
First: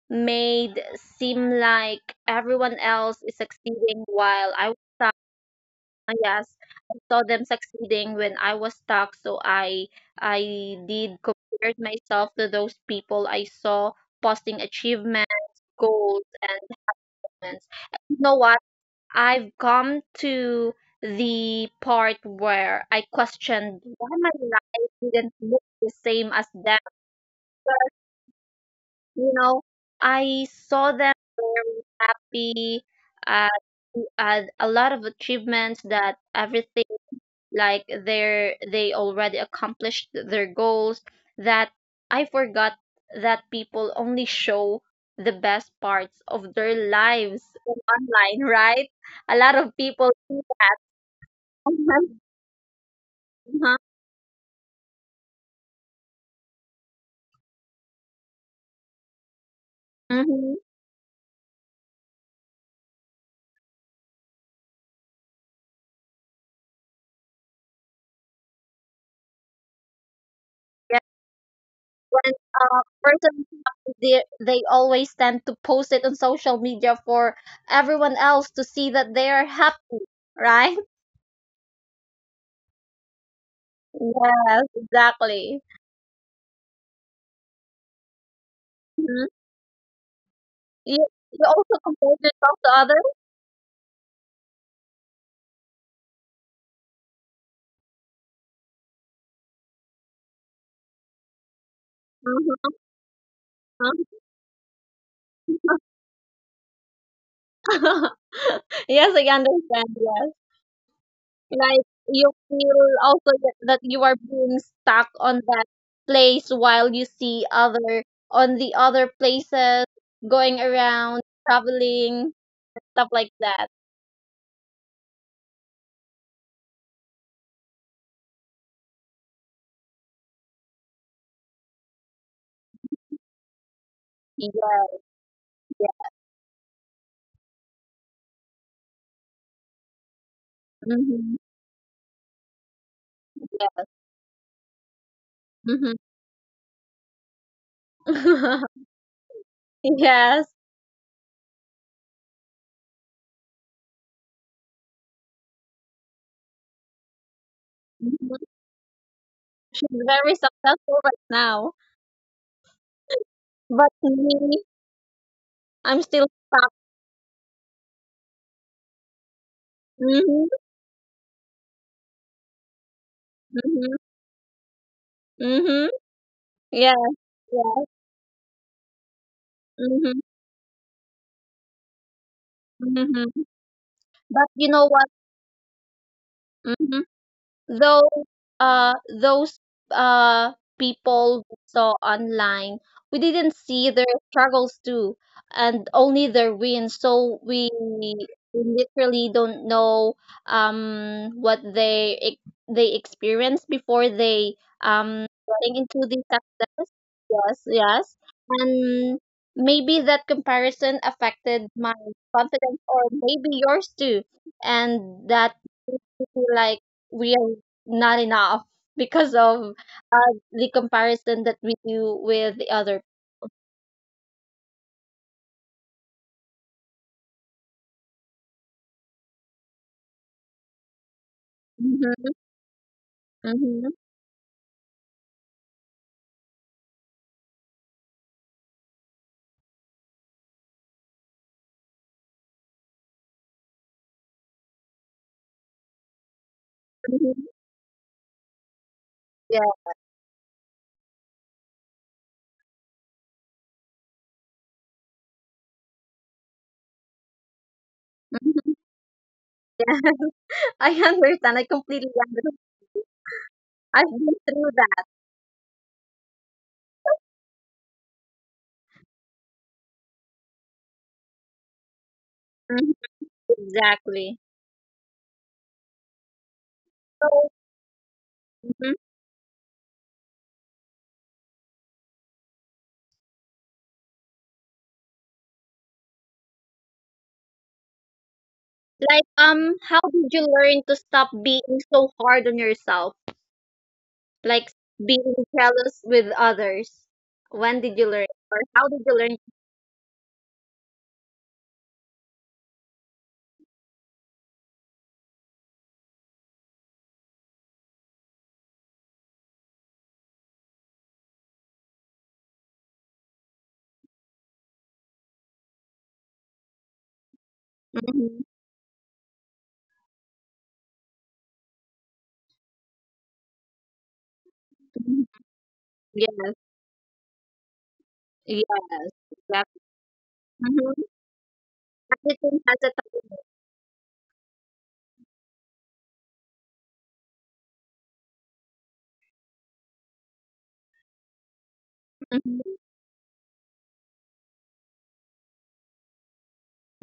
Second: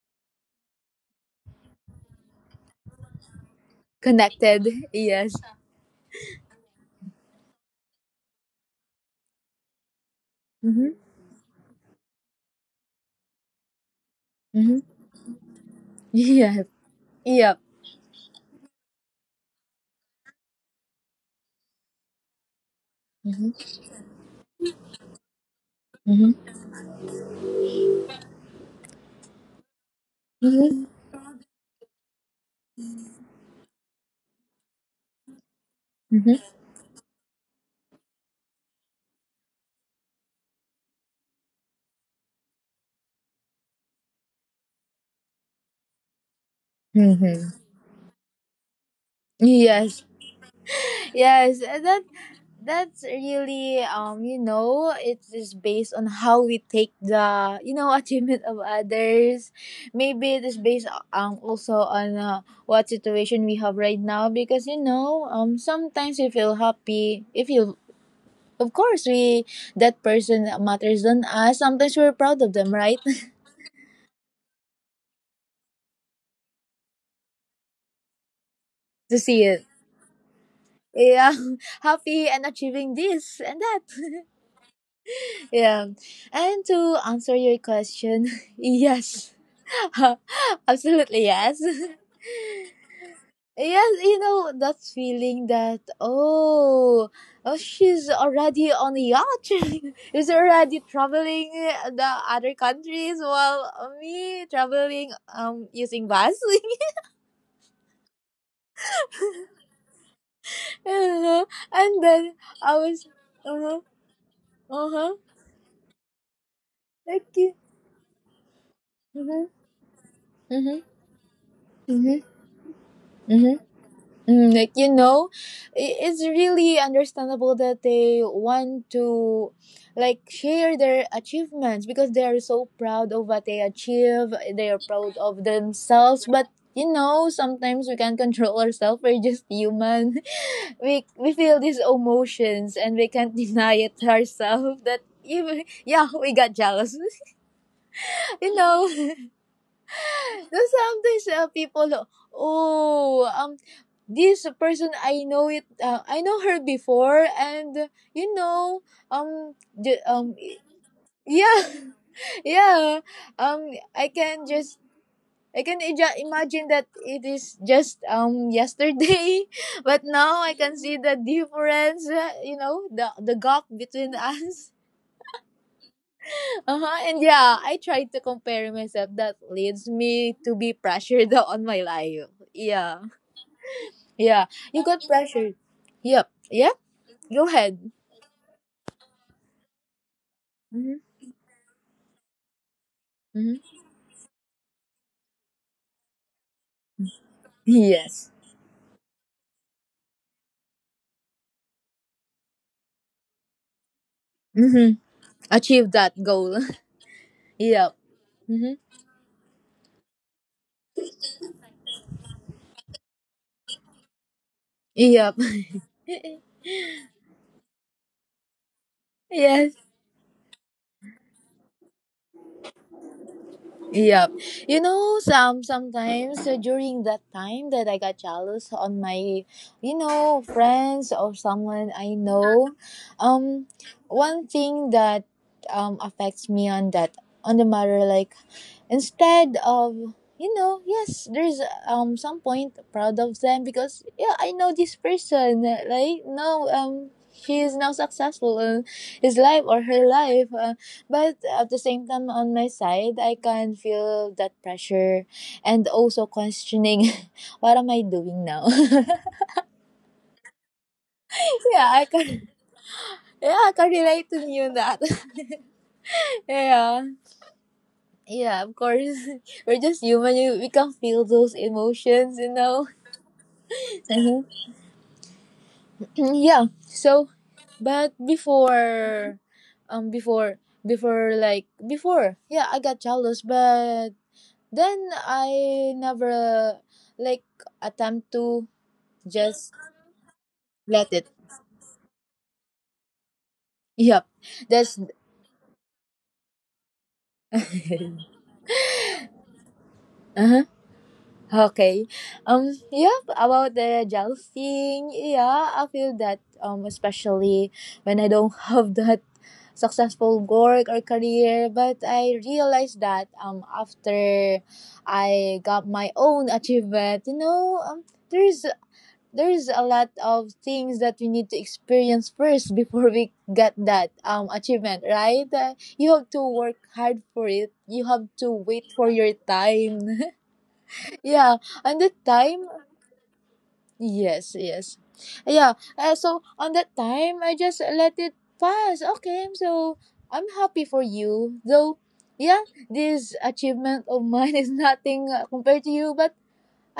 made seem like everyone else is succeeding while
Connected.
I
Yes.
Yes, I saw them succeeding when I was stuck, so I I
Mm-hmm.
did compared myself to those people I saw posting
Mm-hmm.
achievement goals and
Yeah. Yeah.
achievements. And you know what? I've come to the part where I
Mm-hmm.
questioned why my life didn't look the same as
Mm-hmm.
them. You know, I
Mm-hmm.
saw them very happy, uh, had a lot of achievements, that
Mm-hmm.
everything like they're they already accomplished their goals, that I forgot that people only show the best parts of their lives
Mm-hmm.
online, right? A lot of
Yes.
people.
Yes, and that,
uh
that's really um you know, it is based on how we take the, you know, achievement of others. Maybe it
Mhm.
is based um also on, uh, what situation we have right now, because you know um sometimes we feel happy if you, of course we, that person
Yeah.
matters than us. Sometimes we're
When
proud of them,
uh,
right?
person, they, they always tend to post it on social media for everyone else to see that
To
they are
see it.
happy, right?
Yeah. Happy and achieving this and that.
Yes, exactly.
Yeah. And to answer your question,
Mhm.
yes.
you,
Absolutely
you
yes.
also compare yourself to others.
Yes, you know that feeling that, oh, oh she's already on a yacht, is already traveling the other
Mm-hmm.
countries while me traveling um using bus.
Yes, I understand. Yes,
Uh-huh.
like
And
you
then I
feel
was,
also that
uh
that
huh,
you are being
uh
stuck
huh,
on that place while you
like,
see other on the other
uh
places going
huh,
around,
uh
traveling, stuff like
huh.
that.
Mm, like you know, i- it's really understandable that they want to like share their achievements because they are so proud of what they achieve. They are
Yeah.
proud of themselves. But you know, sometimes we can't control ourselves. We're just human. We we
Mm-hmm.
feel these emotions and we can't deny it ourselves. That even,
Mm-hmm.
yeah, we got jealous. You know.
Yes.
There's sometimes, uh, people, oh, um, this person I know it, uh, I know her before, and uh, you
Mhm.
know, um,
She's
ju-
very
um,
successful right
yeah,
now,
yeah, um,
but
I can
me,
just. I can
I'm
ija-
still stuck.
imagine that it is just um yesterday, but
Mm-hmm.
now I can see the difference. uh, You know the the gap
Mm-hmm.
between us.
Mm-hmm. Yeah.
Uh-huh. And yeah, I
Yeah.
try to compare myself. That leads
Mm-hmm.
me to be pressured on my life. Yeah.
Mm-hmm. But
Yeah,
you know
you got
what?
pressured. Yep. Yep.
Mhm.
Go ahead.
Though uh, those uh,
Mm-hmm.
people we saw online, we didn't
Mm-hmm.
see their struggles too, and only their wins. So we, we
Yes.
literally don't know um, what they ex- they experienced before they,
Mm-hmm.
um, getting
Achieve
into
that
the
goal.
success. Yes,
Yep.
yes,
Mm-hmm.
and maybe that comparison affected my confidence, or maybe yours too, and
Yep.
that made me feel like we not enough because of
Yes.
uh, the comparison that we do with the other.
Yep. You know, some sometimes, uh, during that time that I got jealous on my, you know, friends or someone I
Hmm.
know, um,
Hmm.
one thing that um affects me on that, on the matter, like instead of, you know, yes, there's um some point proud of them, because yeah, I know this person, uh, like now um
Hmm.
she is now successful in his
Yeah,
life or her life, uh, but at the same time, on my side, I can feel that pressure and also questioning, what am I doing now?
I understand. I
Yeah, I
completely
can.
understand.
Yeah, I can relate
I've
to
been
you on
through
that.
that.
Yeah, yeah. Of course, we're just human. you- We can feel those emotions, you know.
Mhm. Exactly.
Mhm. Yeah.
So,
So, but
mhm.
before, um, before, before, like before, yeah, I got jealous, but then I never like attempt to
Like,
just
um, how did you learn to
let it.
stop being so hard on yourself?
Yep.
Like
That's.
being jealous with others. When did you learn, or how did you learn?
Uh-huh. Okay. Um yep, about the gel thing, yeah, I feel that um especially when I don't have that successful work or career. But I realized that um after I got my own achievement, you know, um
Hmm.
there's there's a lot of things that we need to experience first before we get that um achievement, right? Uh, you have to
Yes.
work hard for it, you have to wait
Yes.
for your
Exactly.
time.
Hmm.
Yeah, and the
Everything
time.
has a
Yes, yes, yeah. Uh, so on that time I just let it pass. Okay, so I'm happy for you, though.
time.
Yeah, this achievement of mine is nothing, uh, compared to you, but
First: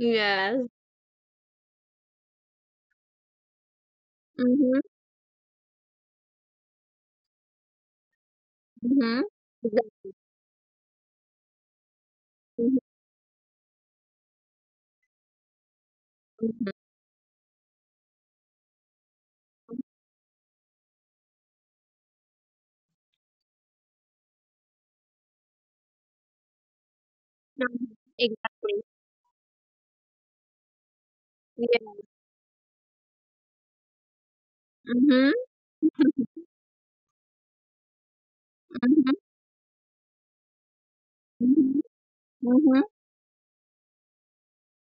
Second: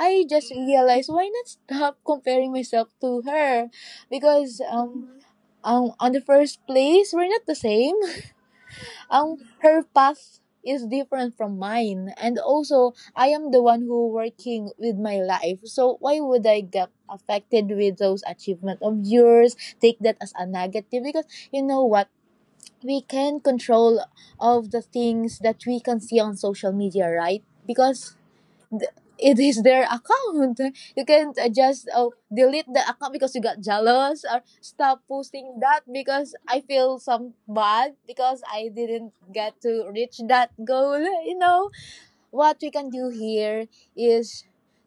I just realized, why not stop comparing myself to her? Because
Mhm.
um um on the first place we're not the same.
Mhm.
Um her
Exactly.
path is different from mine, and
Mhm.
also I am the one who working with my life, so why would I get affected with those achievement of yours, take that as a negative? Because, you know what, we can control of the things that we can see on social media, right?
Mhm.
Because
Exactly.
th- it is their account. You can't uh, just,
Yeah.
oh, delete the account because you got jealous, or stop
Mhm.
posting that
Mhm.
because I feel some bad because I didn't get to reach that goal. You know
Mhm.
what we
Mhm.
can do here is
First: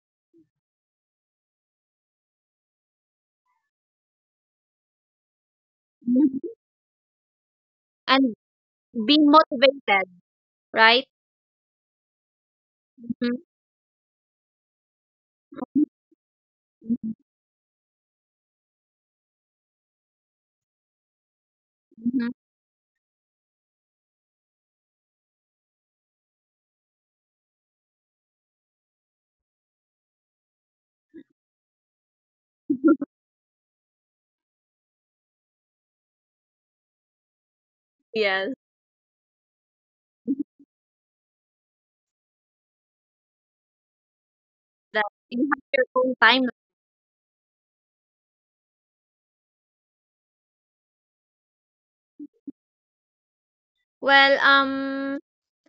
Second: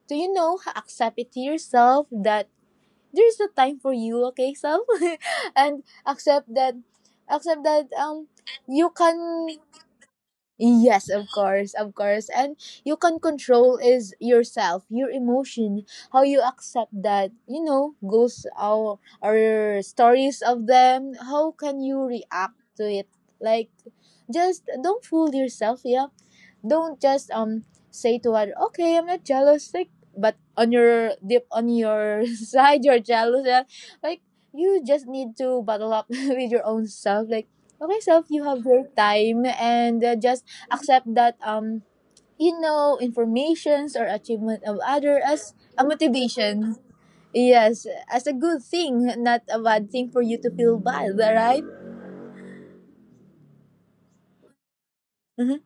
to, you know, accept it to yourself that there's a time for you, okay, self, and accept
Mhm.
that, accept that um
And
you
being
can.
motivated, right?
Yes, of course, of course. And you can
Mhm.
control is yourself, your emotion, how you accept
Mhm.
that, you know, goes our or stories of them. How can you
Mhm.
react to it? Like, just don't fool yourself. Yeah, don't just um say to other, okay, I'm not jealous, like, but on your deep on your side you're jealous, yeah? Like, you just need to bottle up with your own self, like, okay self, you
Yes.
have your time and, uh, just accept that um you know informations or achievement of
That
other
you
as
have your
a
own time.
motivation, yes, as a good thing, not a bad thing for you to feel bad, right?
Well, um,
Mm-hmm,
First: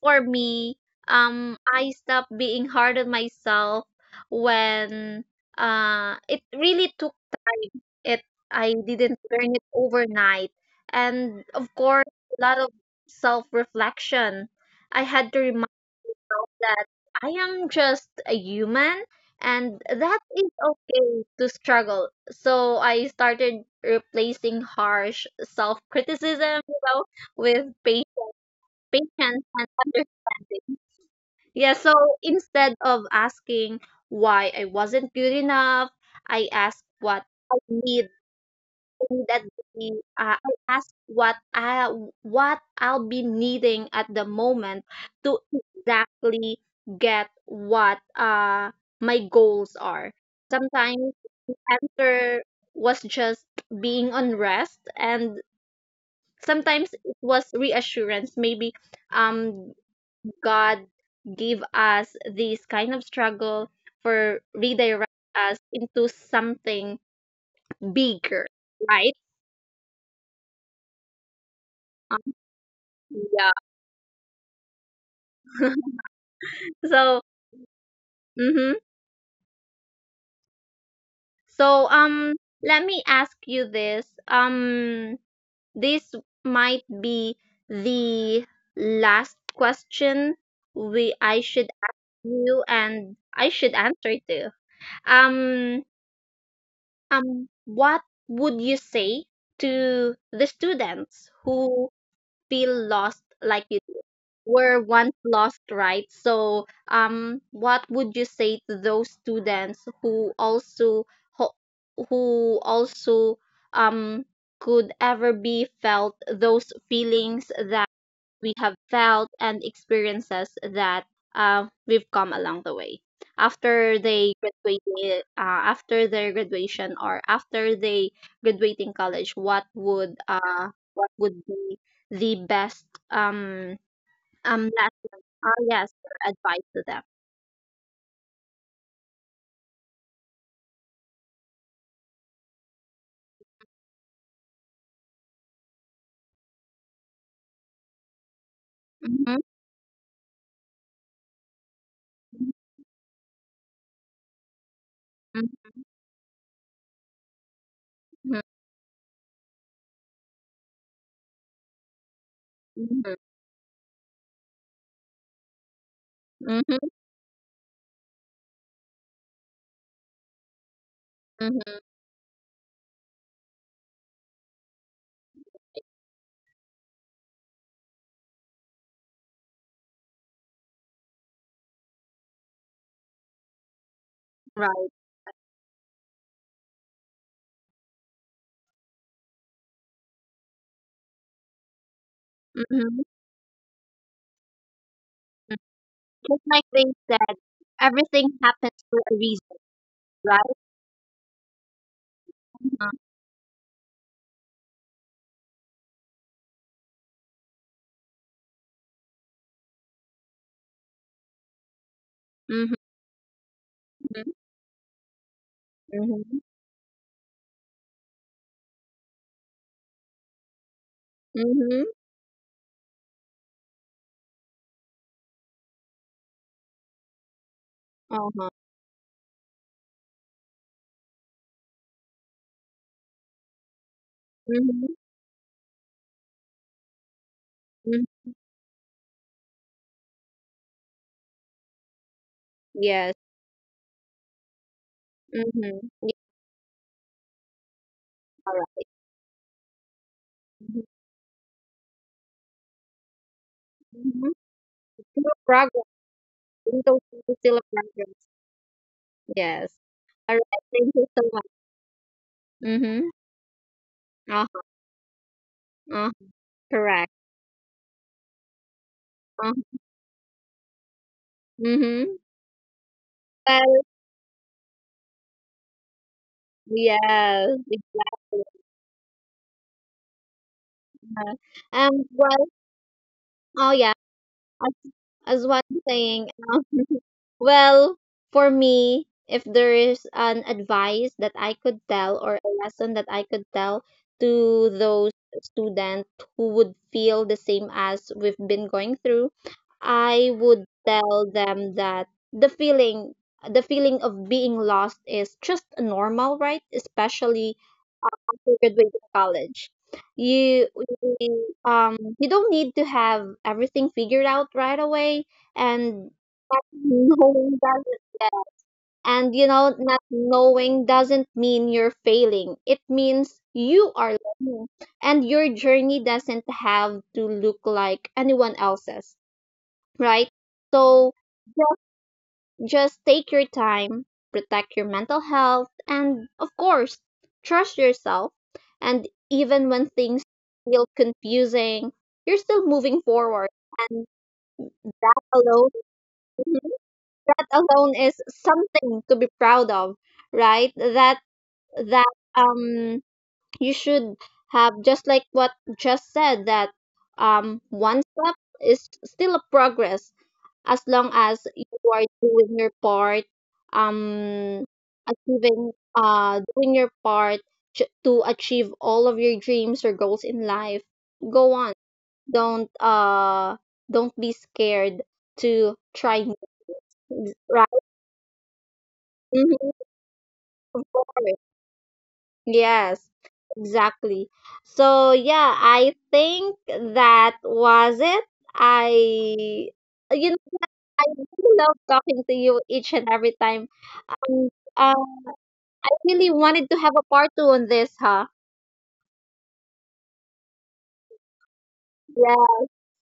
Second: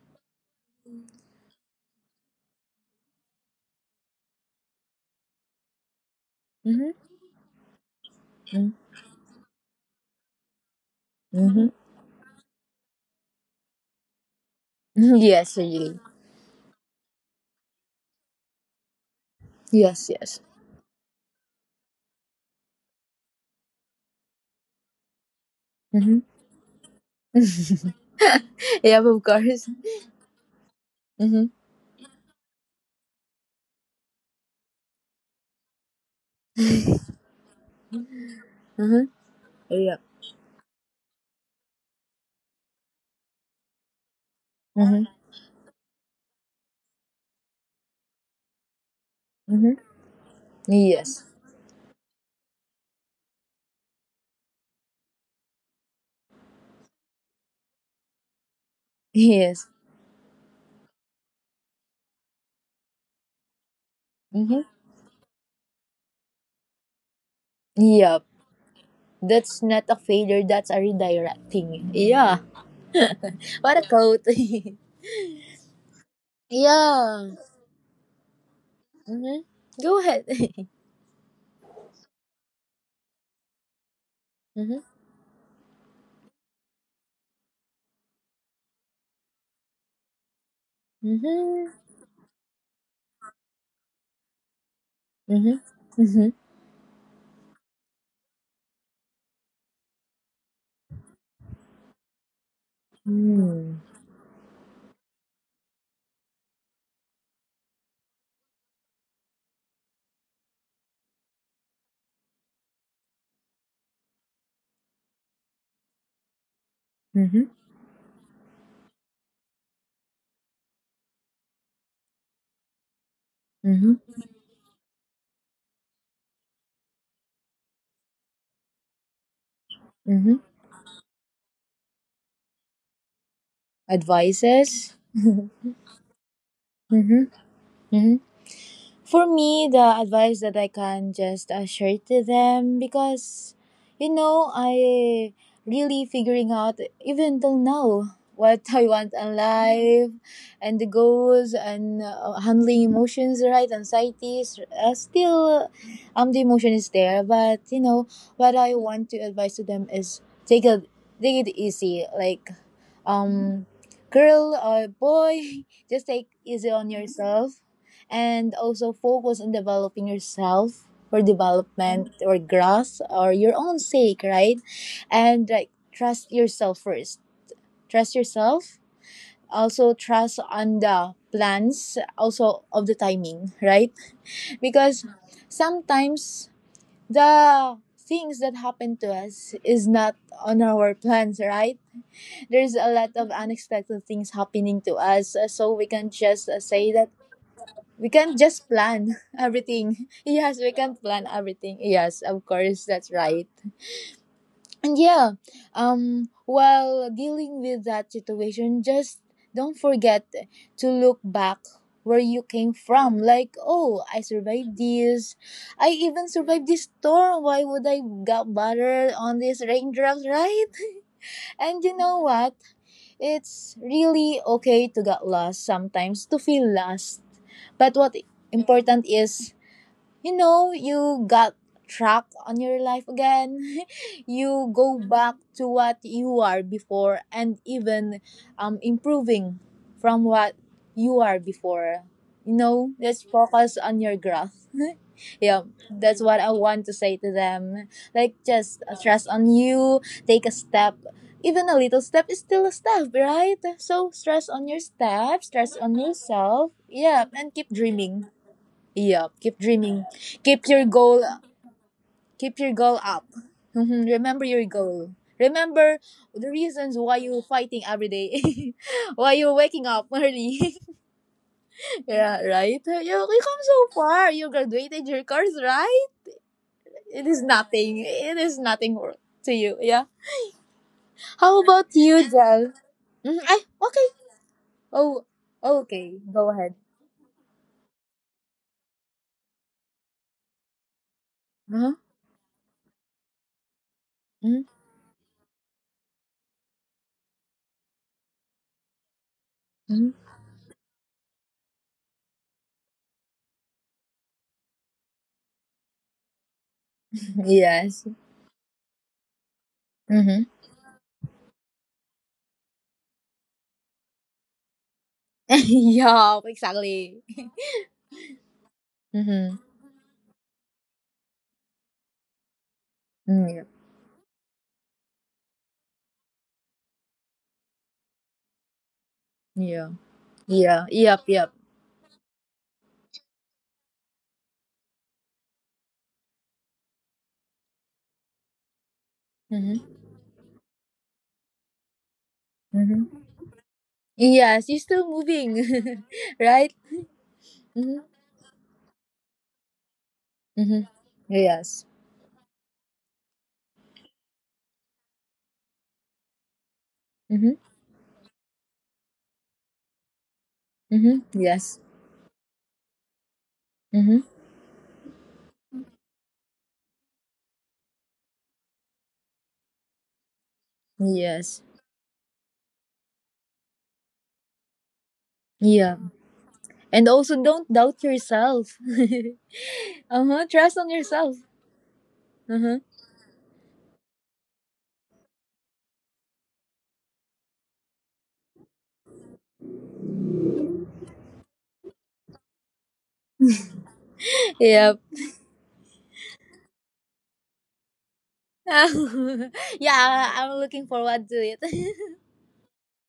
for me, um, I stopped being hard on myself when, uh, it really
mm-hmm,
took time. It I
mm-hmm.
didn't learn it overnight, and
Mm-hmm.
of course, a lot of self reflection. I had to
Yes,
remind
really.
myself that I am just a human, and
Yes,
that
yes.
is okay to struggle. So I started replacing harsh self
Mm-hmm.
criticism, you know, with patience,
Yep, of
patience and
course.
understanding.
Mhm.
Yeah, so instead of asking why I wasn't good enough, I asked what I need
Mhm.
in that day.
Yep.
Uh, I asked what I what I'll be needing at the moment
Mhm.
to exactly get what uh my goals
Mhm.
are. Sometimes
Yes.
answer was just being on rest, and sometimes it was reassurance. Maybe
Yes.
um God give us this kind of struggle for
Mhm.
redirect us into something
Yep.
bigger, right?
That's not a failure. That's a redirecting.
Um,
Yeah.
yeah.
What a quote.
So,
Yeah.
mm-hmm.
Mhm. Go ahead.
So um, let me ask you this.
Mhm.
Um, this might be the last question we I
Mhm.
should ask you, and I should answer too.
Mhm.
Um,
Mhm.
um, what would you say to the students who feel lost like
Mhm.
you were once lost, right? So, um, what would you say to those students who also, ho- who also, um could ever be felt those
Mhm.
feelings that we have felt, and experiences that, uh, we've come along the way after
Mhm.
they graduated, uh, after their graduation or after they graduating college, what would
Mhm.
uh what would be the best um um
Advices.
lesson, uh, yes, or advice to them?
Mhm. Mhm. For me, the advice that I can just uh, share to them, because you know, I really figuring out even till now what I want in
Mm-hmm.
life, and the goals, and uh, handling emotions, right? Anxieties. Uh, still,
Mm-hmm.
um, the emotion is there, but you know, what I want to advise to them is, take a, take it easy. Like,
Mm-hmm.
um girl or boy, just take easy
Mm-hmm.
on yourself, and also focus on developing yourself for
Mm-hmm.
development or growth or your own sake, right? And like, trust yourself first, trust yourself also trust on the plans, also of the timing, right?
Right.
Because sometimes the things that happen to us is not on our plans, right? There's a
Mm-hmm.
lot of unexpected things happening to us, uh, so we can
Just
just uh,
like they
say that
said,
we
everything
can just
happens for a
plan
reason,
everything. Yes,
right?
we can plan everything, yes, of course,
Mm-hmm.
that's right. And yeah, um while dealing with that situation, just don't forget to look back where you came
Mm-hmm.
from, like, oh, I survived this, I even
Mm-hmm.
survived this storm, why would I got bother on these raindrops, right? And
Mhm.
you know what, it's really okay to get lost sometimes, to feel lost. But what
Uh-huh.
important is, you know, you got track on your life again. You
Mhm.
go back to what you are before, and
Mhm.
even um, improving from what you are before. You know,
Yes.
let's focus on your growth. Yeah,
Mhm. Yeah,
that's what I want to say to them. Like,
all
just
right.
trust on you, take a
Mhm.
step. Even a little step is still a step, right? So,
Mhm.
stress on your
Still a
steps, stress
progress.
on yourself.
Little things,
Yeah,
is
and
still a
keep
progress.
dreaming. Yeah, keep
Yes.
dreaming.
All right.
Keep your
Thank you
goal,
so much.
keep your goal
Mhm.
up. Mhm, remember
Uh-huh.
your goal. Remember
Uh-huh.
the reasons
Correct.
why you're fighting every day, why you're
Uh-huh.
waking up early.
Mhm.
Yeah, right? You, you come
Well,
so far. You graduated your course, right? It is
yes.
nothing. It
Exactly.
is nothing to you. Yeah.
Uh-huh.
How about
Um.
you,
Well.
Jel? Mm, ay,
Oh, yeah.
okay. Oh,
As what I'm
okay.
saying,
Go
um,
ahead.
well, for me, if there is an advice that I could
Uh-huh.
tell or a lesson that I could tell
Mm,
to those students who would feel the same as we've been going through,
mm.
I would tell them that the feeling the feeling of being lost is just normal, right? Especially
Yes.
after graduating college.
Mm-hmm.
You, you um you don't need to have everything figured out right away. And
Yeah, exactly.
knowing doesn't yeah, and you
Mm-hmm.
know not knowing doesn't mean you're failing. It means
Mm, yeah.
you are learning, and your journey doesn't have to look like anyone else's,
Yeah.
right?
Yeah.
So
Yep. Yep.
just take your time, protect your mental health, and of course, trust yourself. And even when
Mm-hmm.
things feel confusing, you're still moving
Mm-hmm.
forward. And
Yes, you're still
that alone,
moving, right?
that alone
Mm-hmm.
is something to be proud of, right?
Mm-hmm.
That
Yes.
that um you should have, just like what just said, that um
Mm-hmm.
one step is still a progress, as long as
Mm-hmm.
you
Yes.
are doing your part,
Mm-hmm.
um achieving, uh doing your part, ch- to achieve all of your dreams or goals in life. Go
Yes.
on, don't uh don't be scared to
Yeah.
try new
And
things,
also
right?
don't doubt yourself.
Mhm,
Uh-huh. Trust
of
on yourself.
course.
Uh-huh.
Yes, exactly. So yeah, I think that was it. i you I really love talking to you each and every time. Um, uh,
Yep.
I really wanted to have a part two on this, huh?
Yeah, I'm looking forward to it.
Yeah,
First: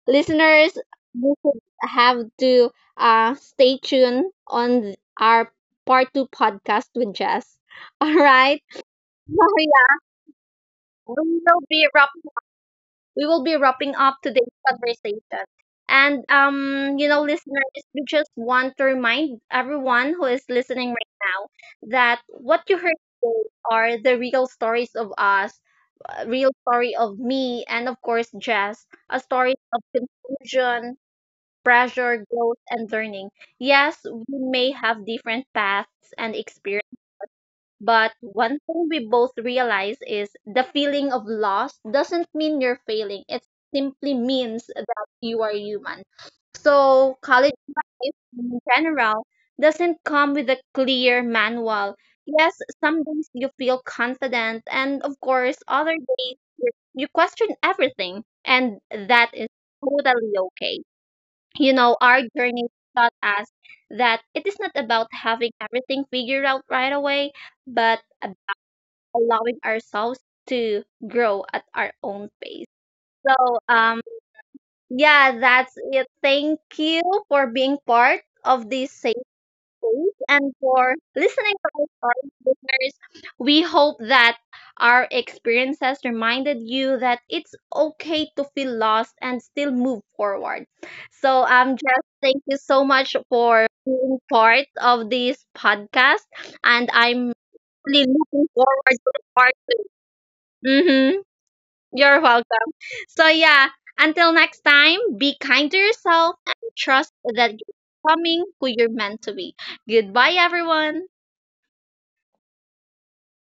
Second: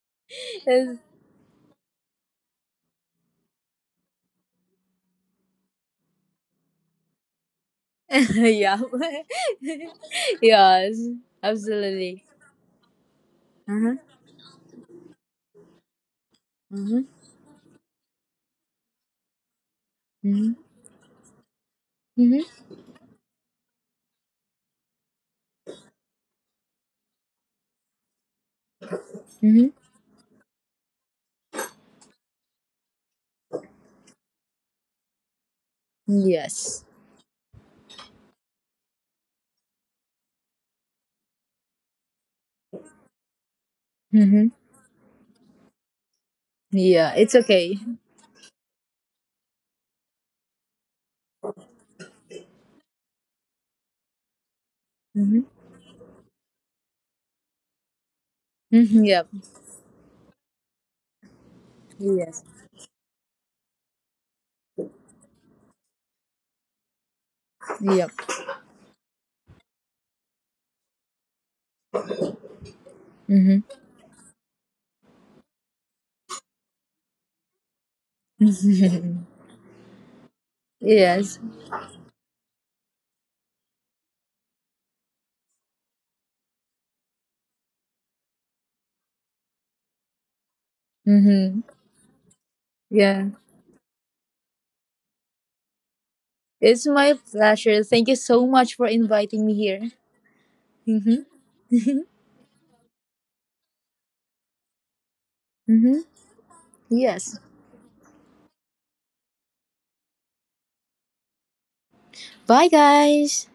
listeners,
Yes.
you should have to, uh, stay tuned on our part two podcast with Jess. All right,
Yeah.
so yeah,
Yes.
we will be wrapping.
Absolutely.
we will be
Uh-huh.
wrapping. Up today's conversation. And, um,
Mm-hmm.
you know, listeners, we just want to remind everyone who is
Mm-hmm.
listening right now that what
Mm-hmm.
you heard today are the real stories of us, a real story of me, and of course, Jess, a story of
Mm-hmm.
confusion, pressure, growth, and learning. Yes, we may have different paths and experiences,
Yes.
but one thing we both realize is the feeling of loss doesn't mean you're failing. It simply
Mm-hmm.
means that you are human.
Yeah,
So
it's
college
okay.
life in general doesn't come with a clear manual. Yes, some days you feel confident, and of
Mm-hmm.
course other days you you question everything, and
Mm-hmm.
that
Yep.
is totally okay you know, Our
Yes.
journey taught us that it is not about having everything figured out right away, but
Yep.
ab- allowing ourselves to grow at our own pace. So,
Mm-hmm.
um, yeah, that's it. Thank you for being part of this space and for
Yes.
listening to our stories, listeners. We hope that our experiences reminded you that it's okay to feel lost and still move forward. So,
Mm-hmm.
um, Jeff, thank you so much
Yeah.
for being part of this podcast, and
It's my
I'm
pleasure.
really
Thank you
looking
so much for
forward to
inviting
part
me
two.
here.
Mm-hmm.
Mm-hmm.
You're welcome. So, yeah. Until next time, be kind to
Mm-hmm.
yourself and trust
Yes.
that you're becoming who you're meant to be. Goodbye, everyone.
Bye, guys.